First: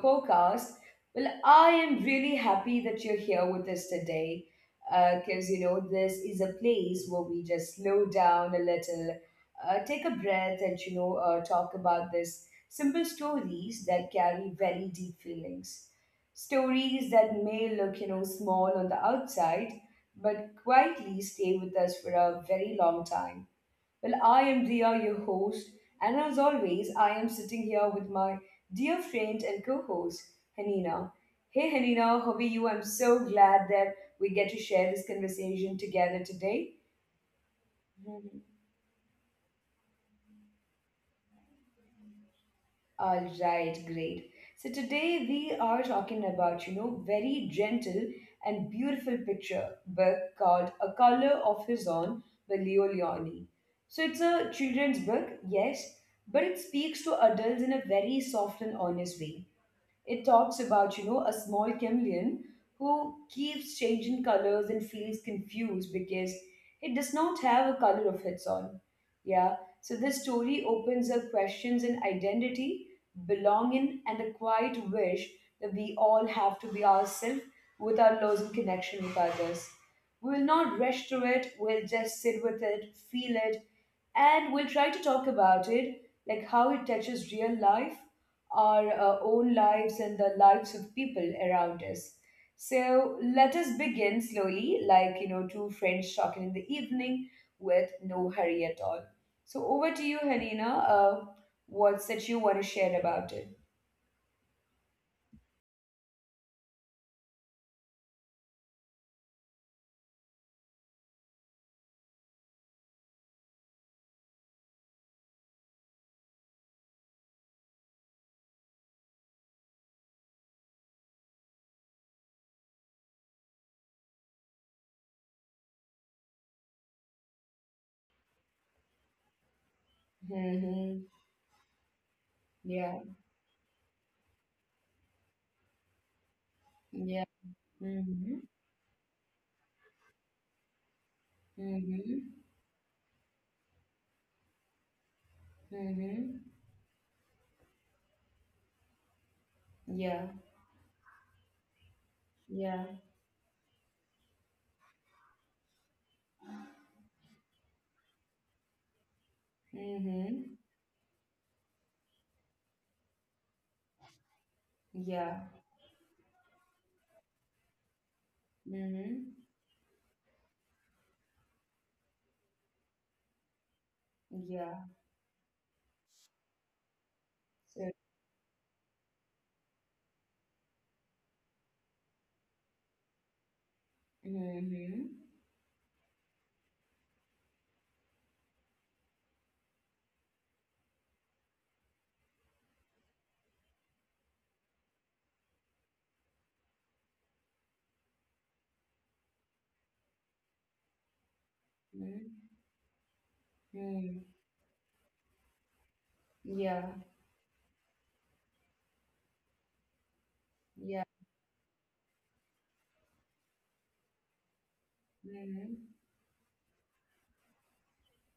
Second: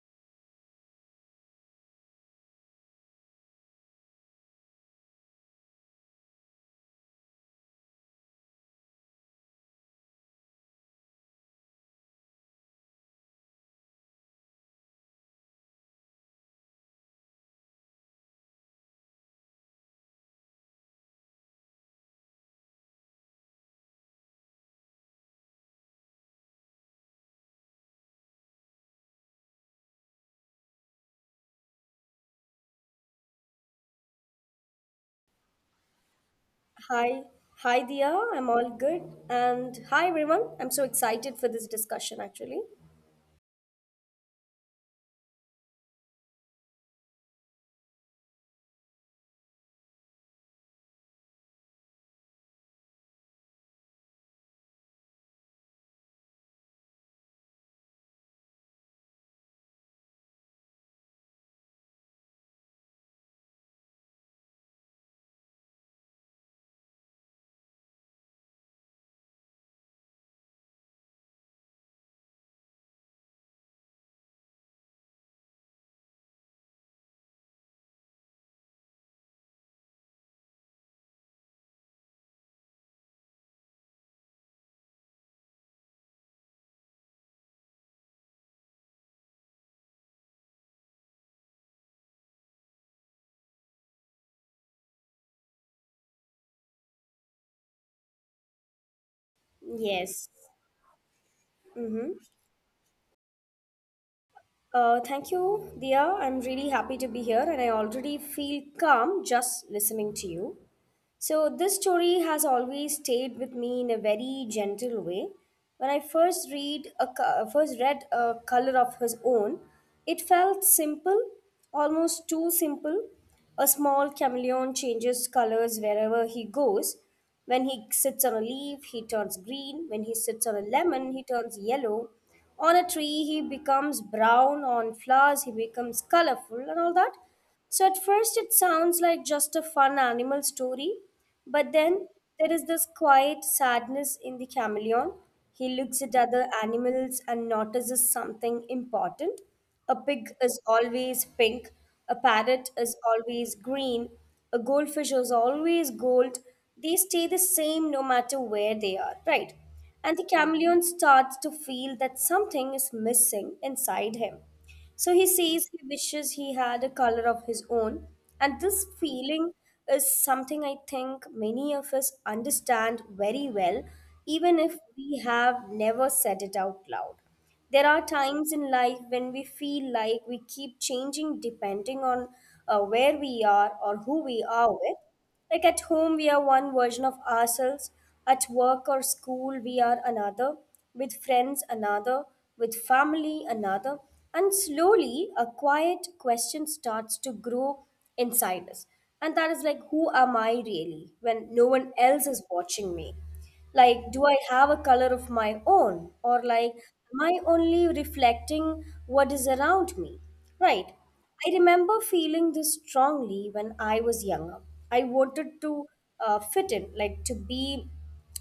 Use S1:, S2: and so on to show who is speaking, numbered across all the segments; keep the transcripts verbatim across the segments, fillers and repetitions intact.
S1: podcast. Well, I am really happy that you're here with us today because, you know, this is a place where we just slow down a little, uh, take a breath, and, you know, uh, talk about this simple stories that carry very deep feelings. Stories that may look, you know, small on the outside, but quietly stay with us for a very long time. Well, I am Dia, your host, and as always, I am sitting here with my dear friend and co host, Hanina. Hey, Hanina, how are you? I'm so glad that we get to share this conversation together today.
S2: Hi, hi Dia, I'm
S1: Mhm.
S2: all good. And hi everyone, I'm so excited for this discussion actually.
S1: All right, great. So today we are talking about, you know, very gentle and beautiful picture book called A Color of His Own by Leo Leoni. So it's a children's book, yes, but it speaks to adults in a very soft and honest way. It talks about, you know, a small chameleon who keeps changing colors and feels confused because it does not have a color of its own. Yeah. So this story opens up questions in identity, belonging, and a quiet wish that we all have to be ourselves without losing connection with others. We will not rush through it, we'll just sit with it, feel it, and we'll try to talk about it, like how it touches real life our uh, own lives and the lives of people around us. So let us begin slowly, like you know, two friends talking in the evening with no hurry at all. So over to you,
S2: Yes.
S1: Hanina. Uh, what's
S2: Mm-hmm.
S1: that you want to share about it?
S2: Uh, thank you, Dia. I'm really happy to be here and I already feel calm just listening to you. So, this story has always stayed with me in a very gentle way. When I first read a co- first read a color of his own, it felt simple, almost too simple. A small chameleon changes colors wherever he goes. When he sits on a leaf, he turns green. When he sits on a lemon,
S1: Mm-hmm.
S2: he turns yellow. On a
S1: Yeah.
S2: tree, he becomes brown. On flowers, he becomes colorful and all that.
S1: Yeah.
S2: So at first,
S1: Mm-hmm.
S2: it sounds like just a fun animal story, but then
S1: Mm-hmm.
S2: there is this quiet sadness in the chameleon. He looks at other
S1: Mm-hmm.
S2: animals and notices something important. A pig
S1: Yeah.
S2: is always pink, a parrot
S1: Yeah.
S2: is always green, a goldfish is always gold. They stay the same no matter where they are, right? And the
S1: Mm-hmm.
S2: chameleon starts to feel that something is missing inside him. So he
S1: Yeah.
S2: says he wishes he had a color of his own. And this
S1: Mm-hmm.
S2: feeling is something I think many of us understand very well, even if
S1: Yeah.
S2: we have never said it out loud. There
S1: So.
S2: are times in life when we feel like we keep changing depending on uh, where we are or who we are with.
S1: Mm-hmm.
S2: Like at home, we are one version of ourselves. At work or school, we are another. With friends, another. With family, another. And slowly, a quiet question starts to grow inside us. And that is like, who am I really when no one else is watching me? Like, do I
S1: Mm-hmm.
S2: have a color of my own? Or, like,
S1: Yeah.
S2: am I only reflecting what is around me? Right.
S1: Yeah.
S2: I remember feeling this strongly when I was younger. I wanted
S1: Mm-hmm.
S2: to uh, fit in, like, to be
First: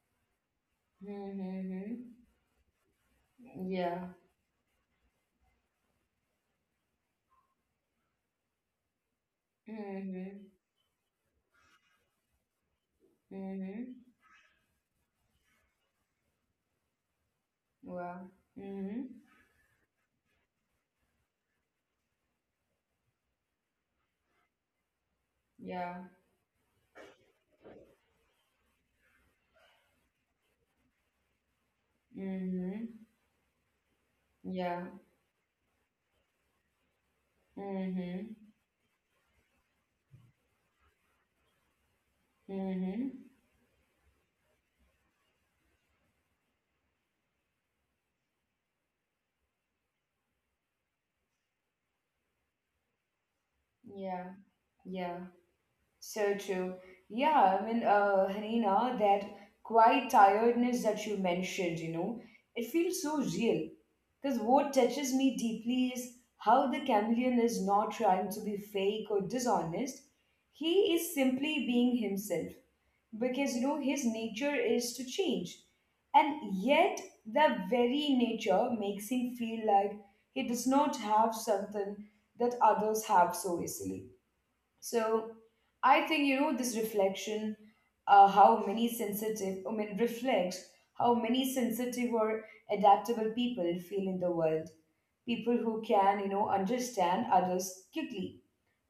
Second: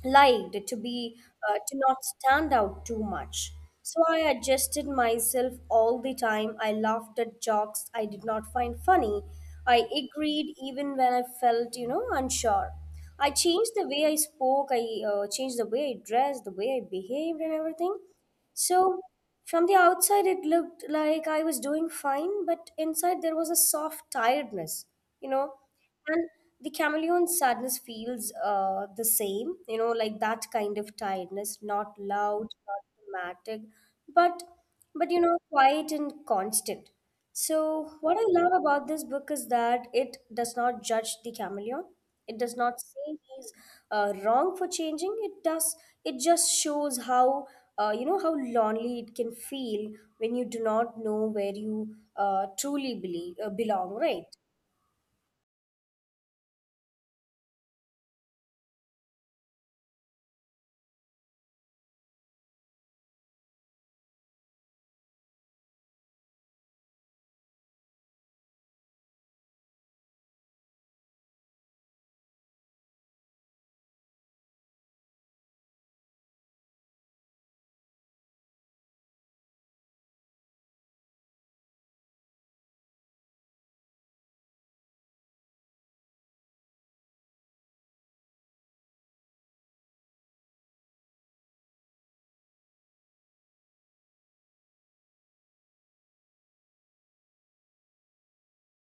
S2: liked, to be uh, to not
S1: Mm-hmm.
S2: stand out too much, so
S1: Yeah.
S2: I adjusted myself all the time. I laughed at jokes I did not find funny. I
S1: Mm-hmm.
S2: agreed even when I felt, you know, unsure. I changed the
S1: Mm-hmm.
S2: way I spoke, I uh, changed the way I dressed, the way I behaved, and everything.
S1: Wow. Mm-hmm.
S2: So, from the outside, it looked like I was doing fine, but inside there was a soft tiredness, you know.
S1: Yeah.
S2: And the chameleon sadness feels uh, the same, you know, like that kind of tiredness, not loud,
S1: Mm-hmm.
S2: not dramatic, but
S1: Yeah.
S2: but you know, quiet and constant. So, what I
S1: Mm-hmm.
S2: love about this book is that it does not judge the chameleon. It does not say
S1: Mm-hmm.
S2: he's uh, wrong for changing. It does. It just shows how, uh, you know, how lonely it can feel when you do not know where you uh, truly believe, uh, belong. Right?
S1: Yeah. Yeah. So true. Yeah, I mean, uh, Hanina, that quiet tiredness that you mentioned, you know, it feels so real. Because what touches me deeply is how the chameleon is not trying to be fake or dishonest. He is simply being himself, because you know his nature is to change, and yet the very nature makes him feel like he does not have something that others have so easily. So I think you know this reflection, uh, how many sensitive I mean, reflects how many sensitive or adaptable people feel in the world, people who can you know understand others quickly,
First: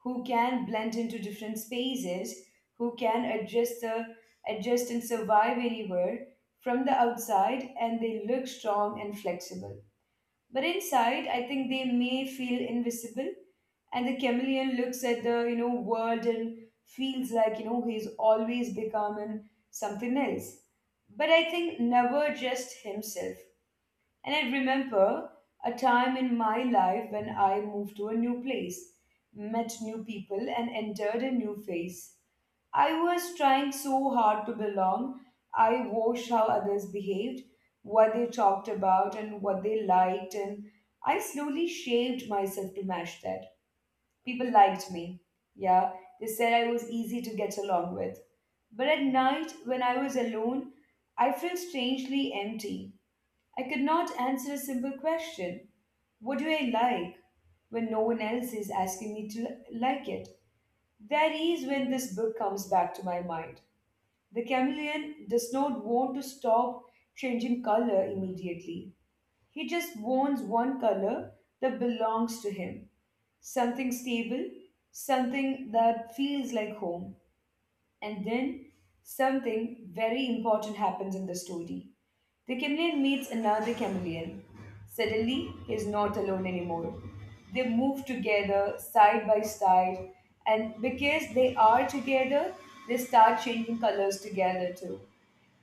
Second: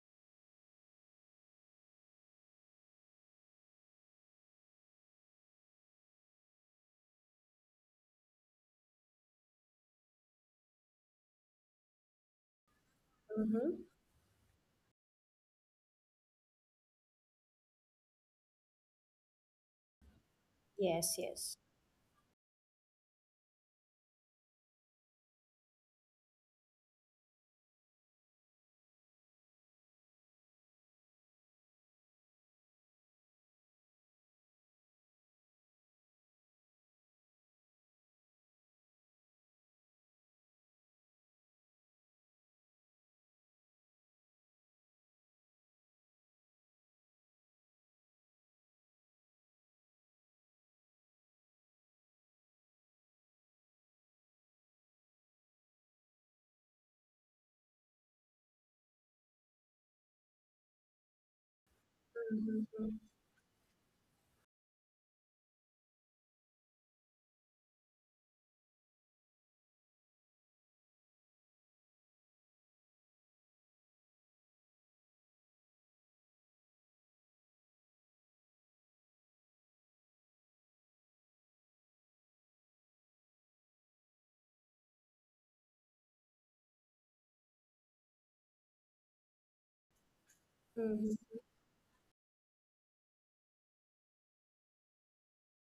S1: who can blend into different spaces, who can adjust the adjust and survive anywhere. From the outside, and they look strong and flexible. But inside I think they may feel invisible,
S2: Mm-hmm.
S1: and the chameleon looks at the you know world and feels like you know he's always becoming something else.
S2: Yes.
S1: But I
S2: Yes.
S1: think never just himself. And I remember a time in my life when I moved to a new place, met new people, and entered a new phase. I was trying so hard to belong. I watched how others behaved, what they talked about, and what they liked, and I slowly shaped myself to match that. People liked me. Yeah, they said I was easy to get along with. But at night, when I was alone, I felt strangely empty. I could not answer a simple question. What do I like when no one else is asking me to li- like it? That is when
S2: Mm-hmm.
S1: this book
S2: Mm-hmm.
S1: comes back to my mind. The chameleon does not want to stop changing color immediately. He just wants one color that belongs to him, something stable, something that feels like home. And then something very important happens in the story. The chameleon meets another chameleon. Suddenly, he's not alone anymore. They move together, side by side, and because
S2: Mm-hmm.
S1: they are together, they start changing colors together too.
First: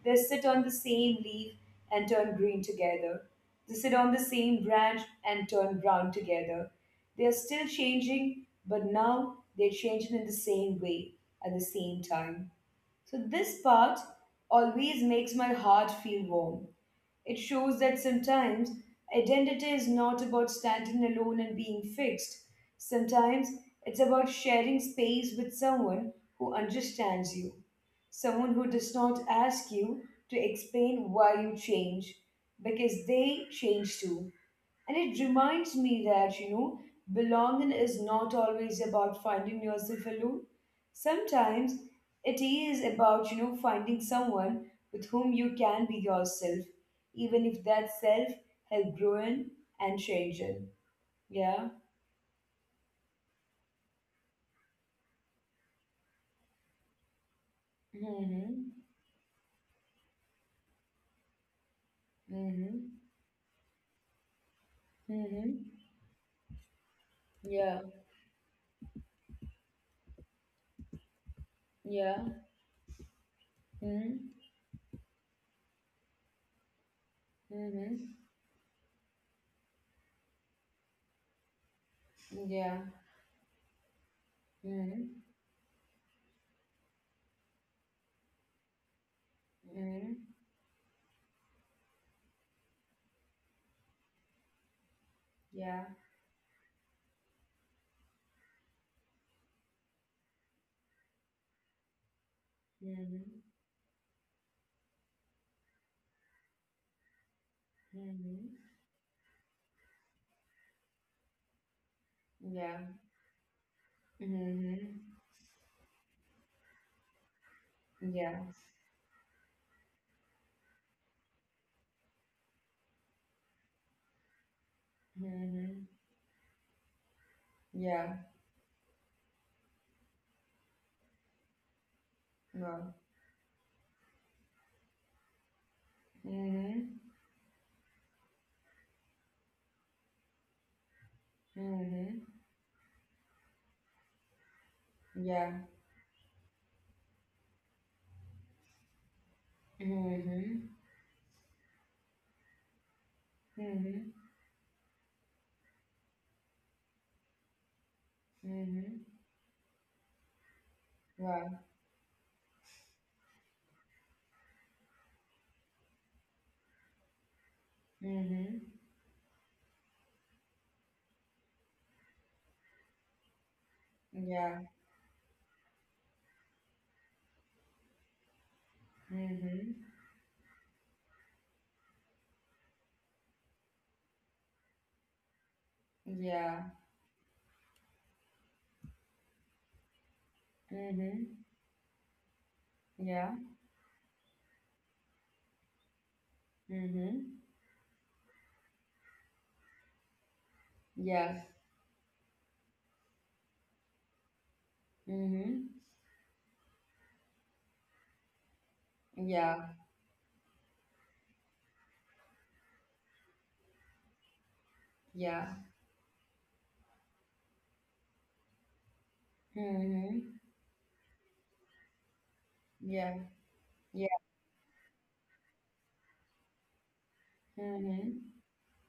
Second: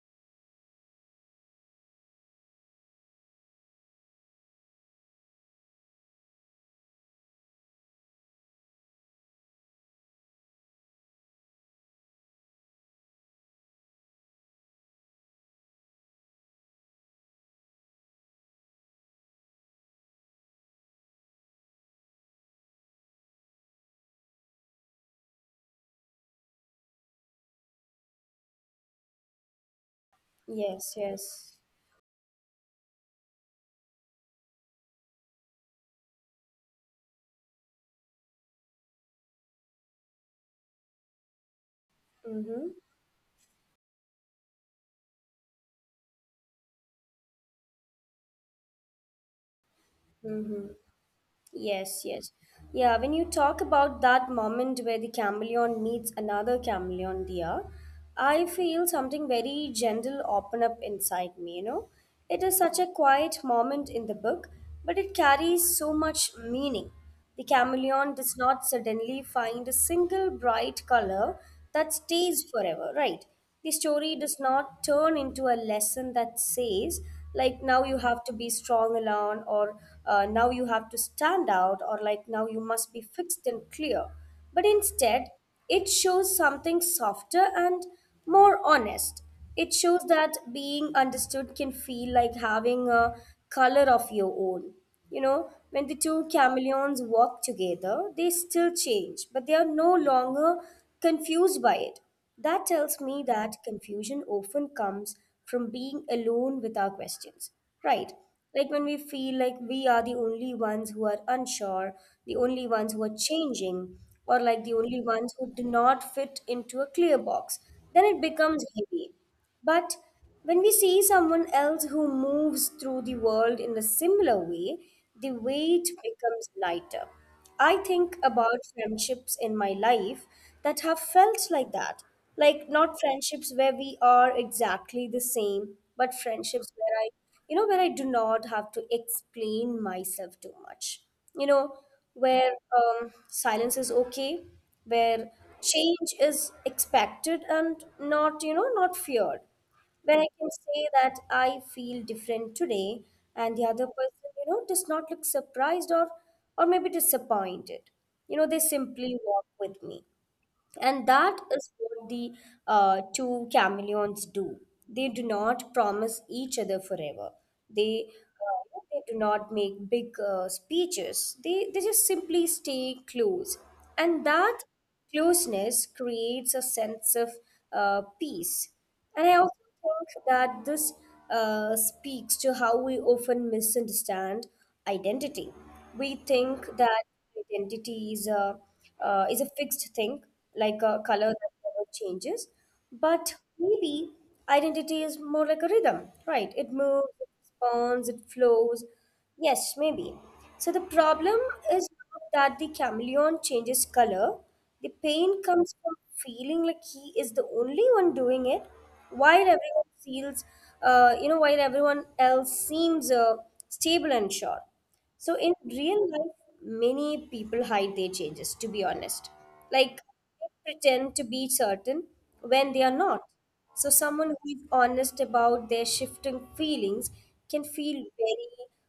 S1: They sit on the same leaf and turn green together. They sit on the same branch and turn brown together. They are still changing, but now they're changing in the same way at the same time. So this part always makes my heart feel warm. It shows that sometimes identity is not about standing alone and being fixed. Sometimes it's about sharing space with someone who understands you, someone who does not ask you to
S2: Yes.
S1: explain why
S2: Yes.
S1: you change, because they change too. And it reminds me that, you know, belonging is not always about finding yourself alone. Sometimes it
S2: Mm-hmm.
S1: is about, you know, finding someone with whom you can be yourself, even if that self help growing and changing.
S2: Mm-hmm.
S1: Yeah.
S2: Yes, yes. Yeah, when you talk about that moment where the chameleon meets another chameleon dear, I
S1: Mm-hmm.
S2: feel something very gentle open up inside me, you know. It is such a
S1: Mm-hmm.
S2: quiet moment in the book, but it carries
S1: Mm-hmm.
S2: so much meaning. The
S1: Yeah.
S2: chameleon does not suddenly find a single bright color that
S1: Yeah.
S2: stays forever, right? The story does
S1: Mm-hmm.
S2: not turn into a lesson that says, like, now you
S1: Mm-hmm.
S2: have to be strong alone, or uh, now you have to stand out, or like, now you
S1: Yeah.
S2: must be fixed and clear. But
S1: Mm-hmm.
S2: instead, it shows something softer and more honest. It shows
S1: Mm-hmm.
S2: that being understood can feel like having a color of your own. You know,
S1: Yeah.
S2: when the two chameleons walk together, they still change, but they are no longer confused by it. That tells me
S1: Mm-hmm.
S2: that confusion often comes from being alone with our questions, right?
S1: Mm-hmm.
S2: Like when we feel like we are the only ones who are unsure, the only
S1: Yeah.
S2: ones who are changing, or like the only
S1: Mm-hmm.
S2: ones who do not fit into a clear box, then it
S1: Yeah.
S2: becomes heavy. But when we see someone else who moves through the world in a similar way, the weight
S1: Mm-hmm.
S2: becomes lighter. I
S1: Yeah.
S2: think about friendships in my life that have felt like that. Like,
S1: No.
S2: not friendships where we are exactly the same, but friendships
S1: Mm-hmm.
S2: where I, you know, where I do not have to explain myself too much. You know,
S1: Mm-hmm.
S2: where um, silence is okay, where
S1: Yeah.
S2: change is expected and not, you know, not feared. Where I can
S1: Mm-hmm.
S2: say that I feel different today and the other
S1: Mm-hmm.
S2: person, you know, does not look surprised or or maybe disappointed. You know, they
S1: Mm-hmm.
S2: simply walk with me. And that
S1: Wow.
S2: is what the uh, two chameleons do. They do not promise each other forever. They uh,
S1: Mm-hmm.
S2: they do not make big uh, speeches. They they just simply stay close, and that
S1: Yeah.
S2: closeness creates a sense of uh, peace. And I also
S1: Mm-hmm.
S2: think that this uh, speaks to how we often misunderstand identity. We think
S1: Yeah.
S2: that identity is a uh, is a fixed thing, like a color
S1: Mm-hmm.
S2: that never changes.
S1: Yeah.
S2: But maybe identity is more like a rhythm, right? It moves,
S1: Mm-hmm.
S2: it responds, it flows. Yes, maybe. So the problem
S1: Yes.
S2: is not that the chameleon changes color. The pain
S1: Mm-hmm.
S2: comes from feeling like he is the only one doing it, while
S1: Yeah.
S2: everyone feels, uh, you know, while everyone else seems uh, stable and sure. So
S1: Yeah.
S2: in real life, many people hide their changes. To be honest, like,
S1: Mm-hmm.
S2: pretend to be certain when they are
S1: Yeah.
S2: not. So,
S1: Yeah.
S2: someone who is honest about their shifting feelings can feel
S1: Mm-hmm.
S2: very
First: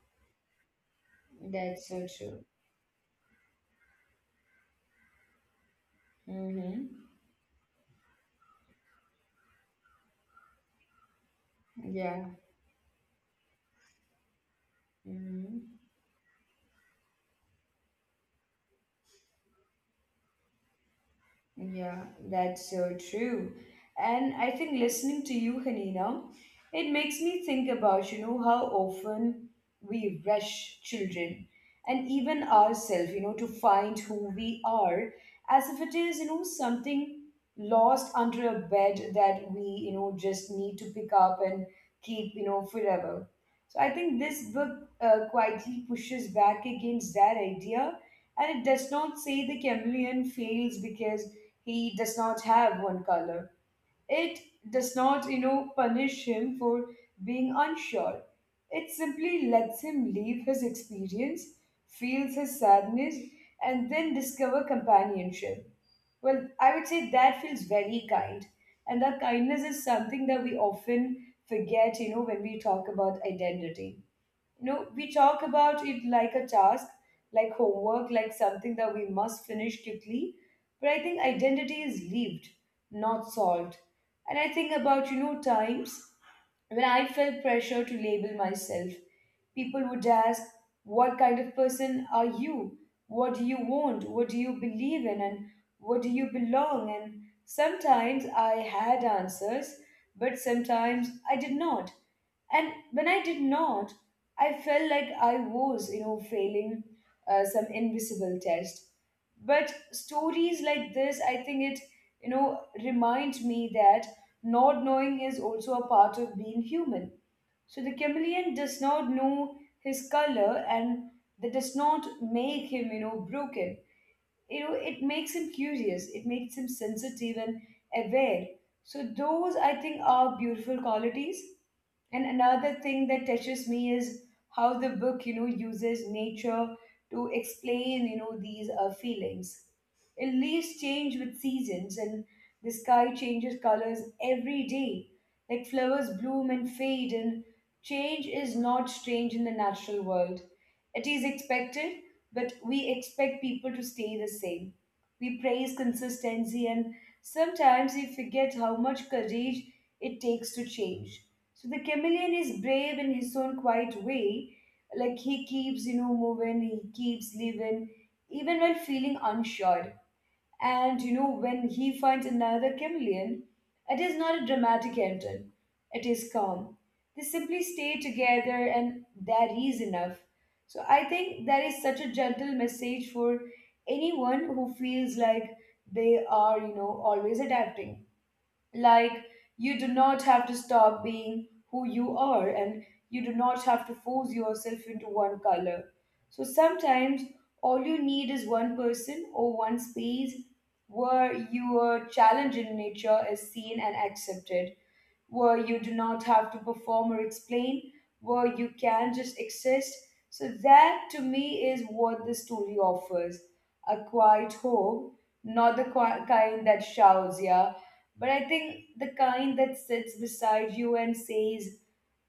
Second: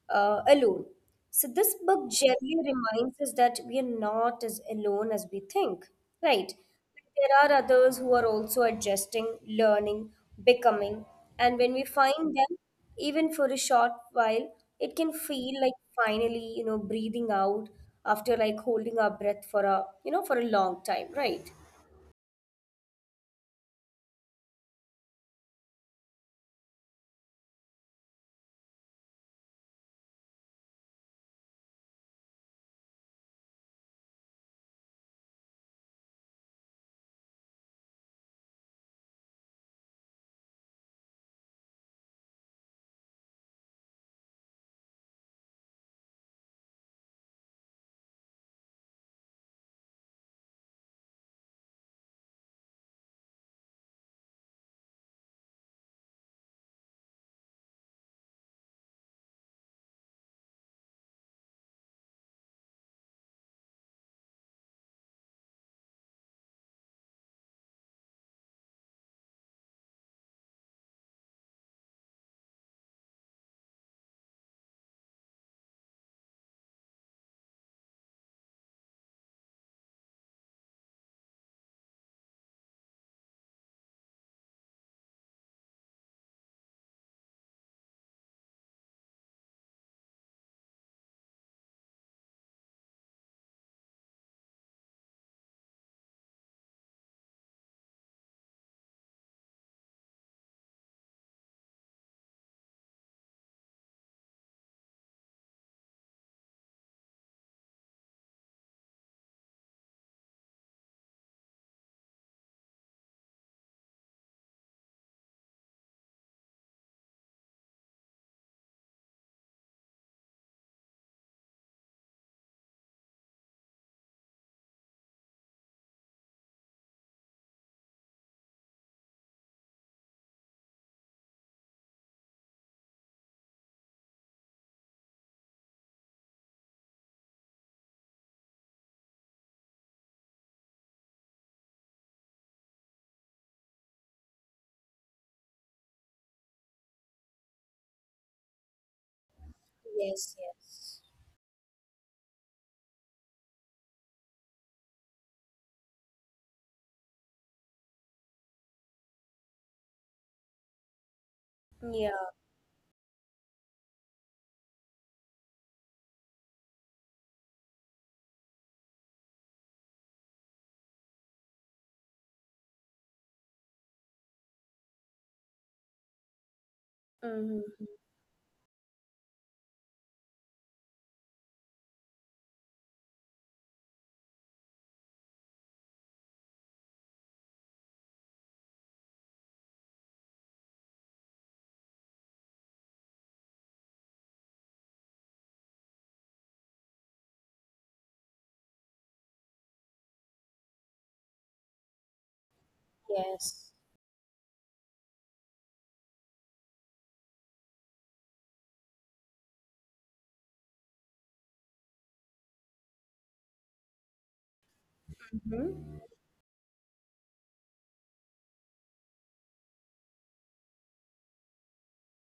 S2: uh, alone. So, this
S1: That's so
S2: book
S1: true.
S2: generally reminds us that we are not as alone as we think, right?
S1: Mm-hmm.
S2: There are others who are also adjusting, learning, becoming, and when we
S1: Yeah.
S2: find them, even for a short while, it can
S1: Mm-hmm.
S2: feel like finally, you know, breathing out after like holding our breath for a, you know, for a long time, right?
S1: Yeah, that's so true. And I think listening to you, Hanina, it makes me think about, you know, how often we rush children and even ourselves, you know, to find who we are, as if it is, you know, something lost under a bed that we, you know, just need to pick up and keep, you know, forever. So I think this book uh, quietly pushes back against that idea, and it does not say the chameleon fails because he does not have one color. It does not, you know, punish him for being unsure. It simply lets him leave his experience, feels his sadness, and then discover companionship. Well, I would say that feels very kind. And that kindness is something that we often forget, you know, when we talk about identity. you know we talk about it like a task, like homework, like something that we must finish quickly, but I think identity is lived, not solved. And I think about you know times when I felt pressure to label myself. People would ask, "What kind of person are you? What do you want? What do you believe in? And what do you belong?" And sometimes I had answers, but sometimes I did not. And when I did not, I felt like I was, you know, failing uh, some invisible test. But stories like this, I think it, you know, remind me that not knowing is also a part of being human. So the chameleon does not know his color, and that does not make him, you know, broken. You know, it makes him curious, it makes him sensitive and aware. So those I think are beautiful qualities. And another thing that touches me is how the book, you know, uses nature to explain, you know, these uh, feelings, and leaves change with seasons, and the sky changes colors every day. Like flowers bloom and fade, and change is not strange in the natural
S2: Yes,
S1: world.
S2: yes.
S1: It is expected, but we expect people to stay the same. We praise consistency, and sometimes we forget how much courage it takes to change. So the
S2: Yeah.
S1: chameleon is brave in his own quiet way. Like he keeps, you know, moving, he keeps living, even while feeling unsure. And you know, when he finds another chameleon, it is not a dramatic entrance, it is calm. They simply
S2: Mm-hmm.
S1: stay together, and that is enough. So I think that is such a gentle message for anyone who feels like they are, you know, always adapting. Like, you do not have to stop being who you are, and you do not have to force yourself into one color. So sometimes all you need is one person or one space where your challenge in nature is
S2: Yes.
S1: seen and accepted, where you do not have to perform or explain, where you can just exist. So, that to me is what the story offers, a quiet home, not the
S2: Mm-hmm.
S1: qui- kind that shouts, yeah, but I think the kind that sits beside you and says,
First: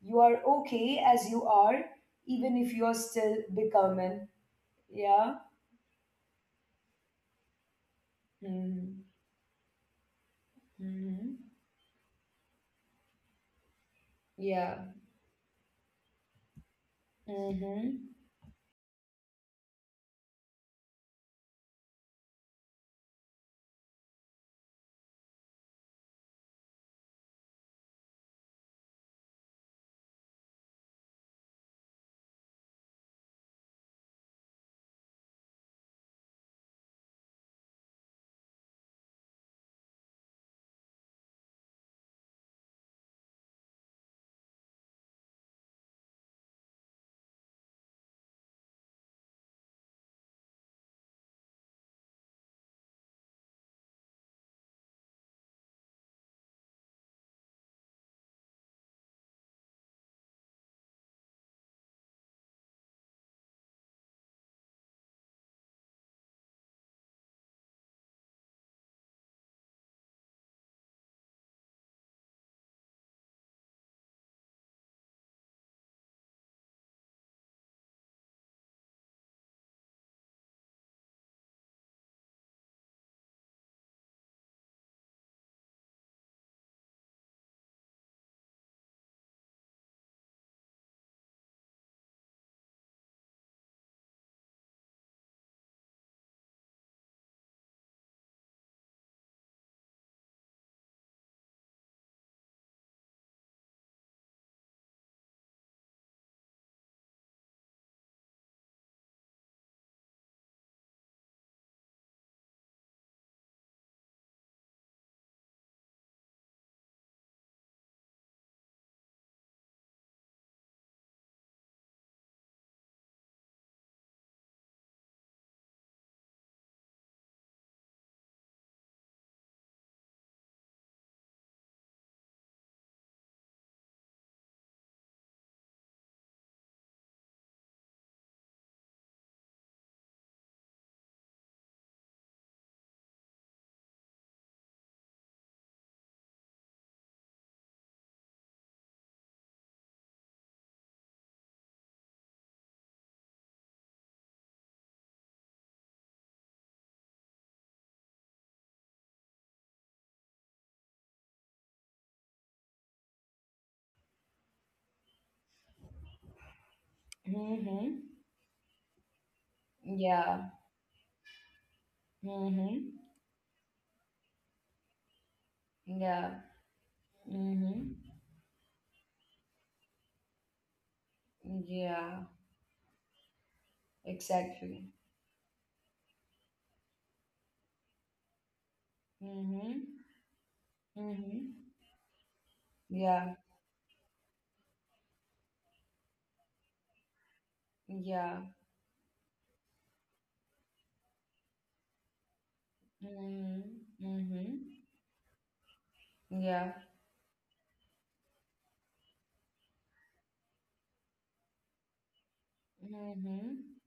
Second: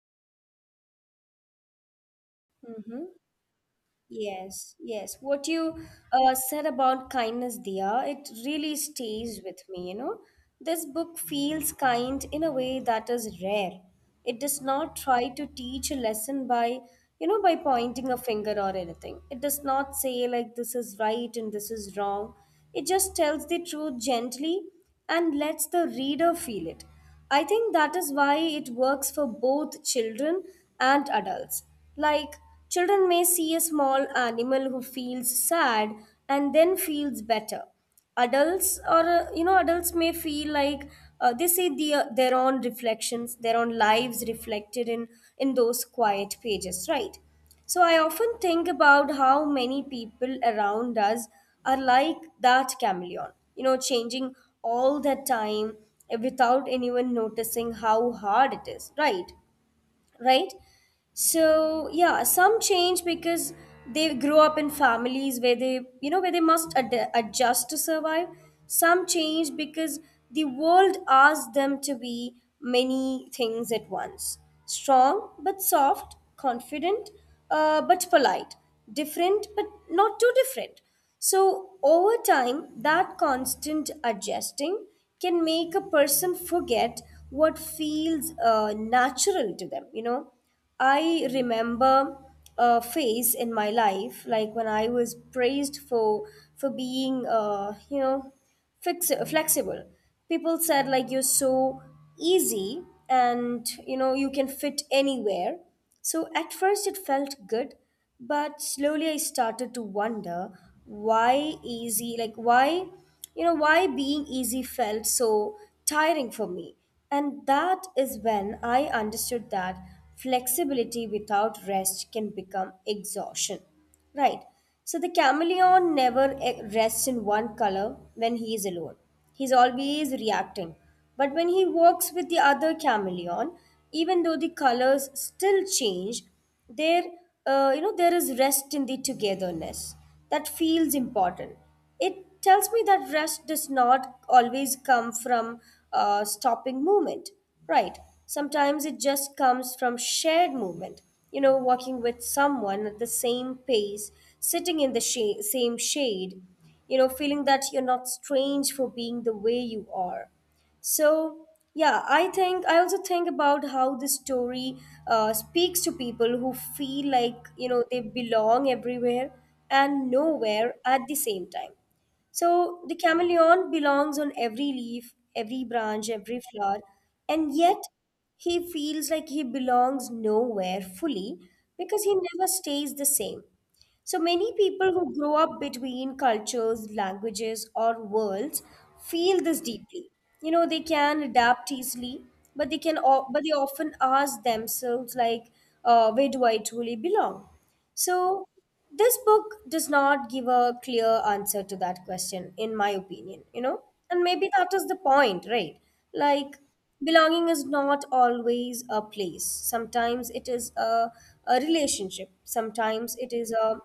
S1: "You are okay as you are, even if you are
S2: Mm-hmm.
S1: still becoming,"
S2: Yes, yes.
S1: yeah.
S2: What you uh, said about kindness, Dia, it really
S1: Mm-hmm.
S2: stays with me, you know. This book feels kind in a way that is rare. It does
S1: Yeah.
S2: not try to teach a lesson by, you know, by
S1: Mm-hmm.
S2: pointing a finger or anything. It does not say like this is right and this is wrong. It just tells the truth gently and lets the reader feel it. I think that is why it works for both children and adults. Like, children may see a small animal who feels sad and then feels better. Adults or, uh, you know, adults may feel like uh, they see the, their own reflections, their own lives reflected in in those quiet pages, right? So I often think about how many people around us are like that chameleon, you know, changing all the time, eh, without anyone noticing how hard it is, right? Right? So yeah, some change because they grow up in families where they, you know, where they must ad- adjust to survive. Some change because the world asks them to be many things at once: strong but soft, confident uh, but polite, different but not too different. So over time, that constant adjusting can make a person forget what feels uh, natural to them. You know, I remember a phase in my life, like when I was praised for for being, uh, you know, fix flexible. People said like you're so easy, and you know you can fit anywhere. So at first it felt good, but slowly I started to wonder why easy, like why, you know, why being easy felt so tiring for me. And that is when I understood that flexibility without rest can become exhaustion, right? So the chameleon never eh, rests in one color when he is alone. He's always reacting. But when he works with the other chameleon, even though the colors still change, there uh, you know, there is rest in the togetherness that feels important. It tells me that rest does not always come from uh, stopping movement, right? Sometimes it just comes from shared movement. You know, walking with someone at the same pace, sitting in the sha- same shade, you know, feeling that you're not strange for being the way you are. So, yeah, I think I also think about how the story uh, speaks to people who feel like, you know,
S1: Mm-hmm.
S2: they belong everywhere and
S1: Yeah.
S2: nowhere at the same time. So,
S1: Mm-hmm.
S2: the chameleon belongs on every leaf, every branch,
S1: Yeah.
S2: every flower, and yet
S1: Mm-hmm.
S2: he feels like he belongs nowhere fully because he
S1: Yeah,
S2: never stays the same. So many
S1: exactly.
S2: people who grow up between cultures, languages, or worlds feel this
S1: Mm-hmm.
S2: deeply. You know, they can
S1: Mm-hmm.
S2: adapt easily, but they can, o-
S1: Yeah,
S2: but they often ask themselves like, uh, "Where do I truly belong?" So,
S1: yeah.
S2: this book does not give a clear answer to that question, in my opinion.
S1: Mm-hmm.
S2: You know, and maybe
S1: Mm-hmm.
S2: that is the point, right? Like,
S1: Yeah.
S2: belonging is not always a place. Sometimes it is a, a relationship. Sometimes it is
S1: Mm-hmm.
S2: a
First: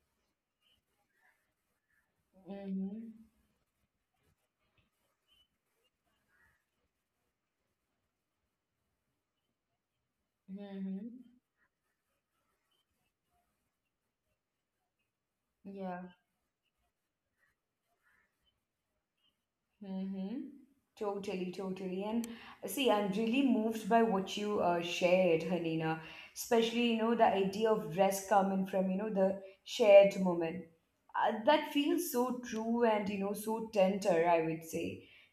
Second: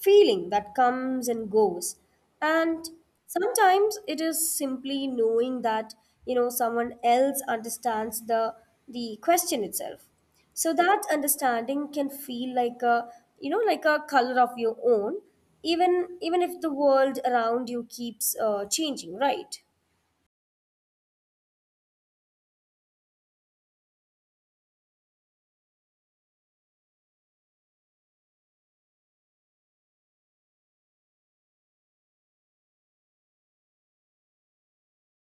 S2: feeling that comes and goes. And
S1: Mm-hmm.
S2: sometimes it is simply knowing that, you know, someone else understands the the question itself. So that
S1: Mm-hmm.
S2: understanding can feel like a, you know, like a color of your own,
S1: Yeah.
S2: even even if the world around you keeps uh, changing, right?
S1: Mm-hmm. Totally, totally. And uh, see, I'm really moved by what you uh, shared, Hanina. Especially, you know, the idea of rest coming from, you know, the shared moment. Uh, that feels so true, and you know so tender, I would say.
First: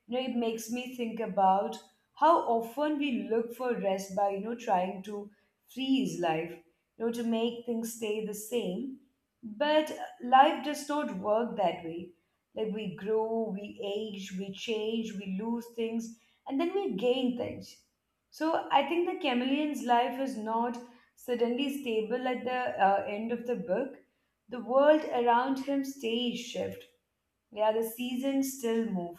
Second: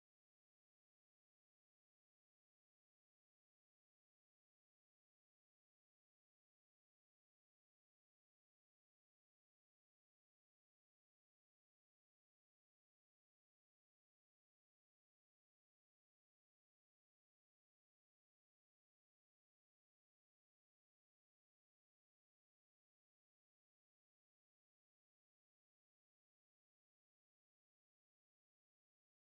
S1: you know it makes me think about how often we look for rest by you know trying to freeze life, you know to make things stay the same. But uh, life does not work that way. Like we grow, we age, we change, we lose things, and then we gain things. So I think the chameleon's life is not suddenly stable at the uh, end of the book. The world around him stays shift. Yeah, the seasons still move.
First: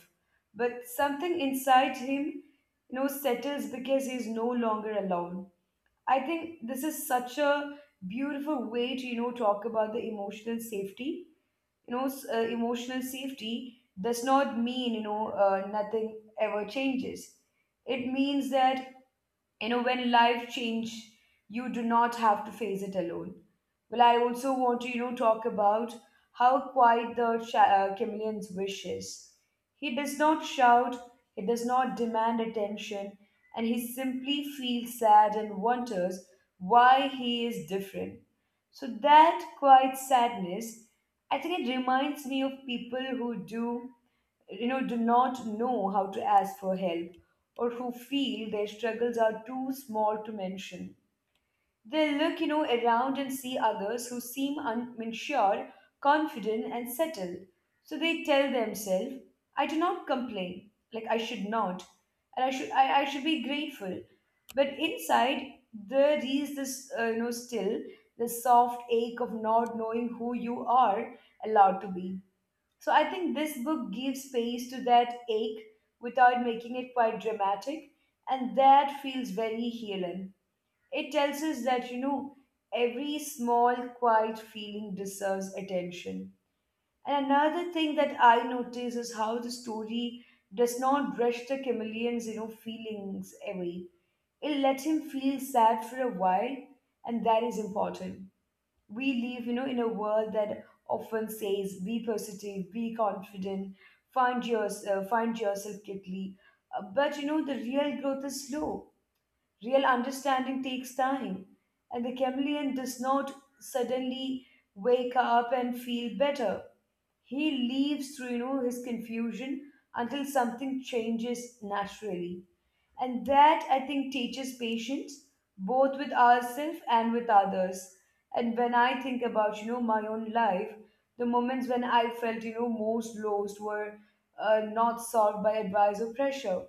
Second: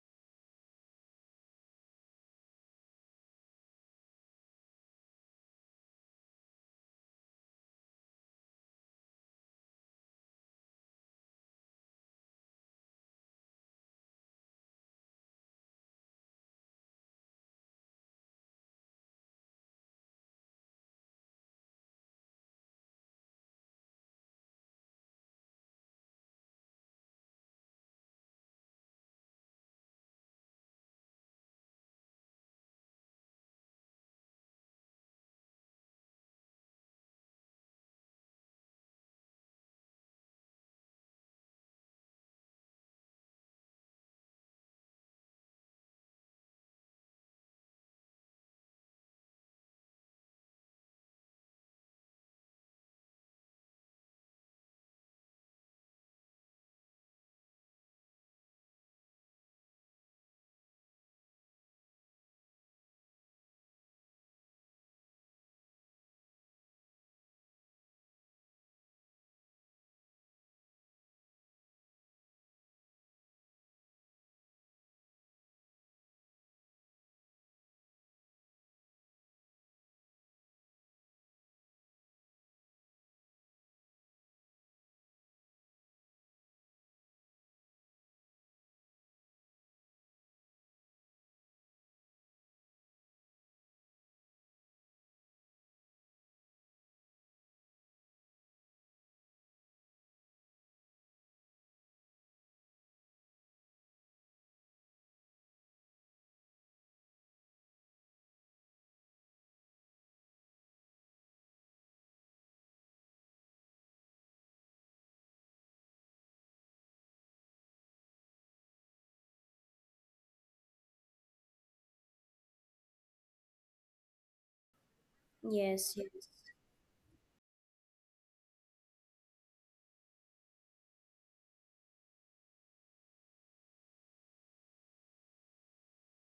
S1: But something inside him, you know, settles because he's no longer alone. I think this is such a beautiful way to, you know, talk about the emotional safety. You know, s- uh, emotional safety does not mean, you know, uh, nothing ever changes. It means that you know when life change, you do not have to face it alone. Well i also want to you know talk about how quiet the cha- uh, chameleon's wish is. He does not shout, he does not demand attention, and he simply feels sad and wonders why he is different. So that quiet sadness, I think it reminds me of people who do you know do not know how to ask for help, or who feel their struggles are too small to mention. They look you know around and see others who seem un- unsure, confident, and settled. So they tell themselves, I do not complain, like I should not, and i should i, I should be grateful. But inside, there is this, uh, you know still, the soft ache of not knowing who you are allowed to be. So I think this book gives space to that ache without making it quite dramatic, and that feels very healing. It tells us that, you know, every small, quiet feeling deserves attention. And another thing that I notice is how the story does not brush the chameleon's, you know, feelings away. It lets him feel sad for a while, and that is important. We live you know in a world that often says, be positive, be confident, find yourself, find yourself quickly. Uh, but you know the real growth is slow, real understanding takes time, and the chameleon does not suddenly wake up and feel better. He leaves through, you know, his confusion until something changes naturally. And that, I think, teaches patience both with
S2: Yes, yes.
S1: ourselves and with others. And when I think about, you know, my own life, the moments when I felt, you know, most lost were uh, not solved by advice or pressure.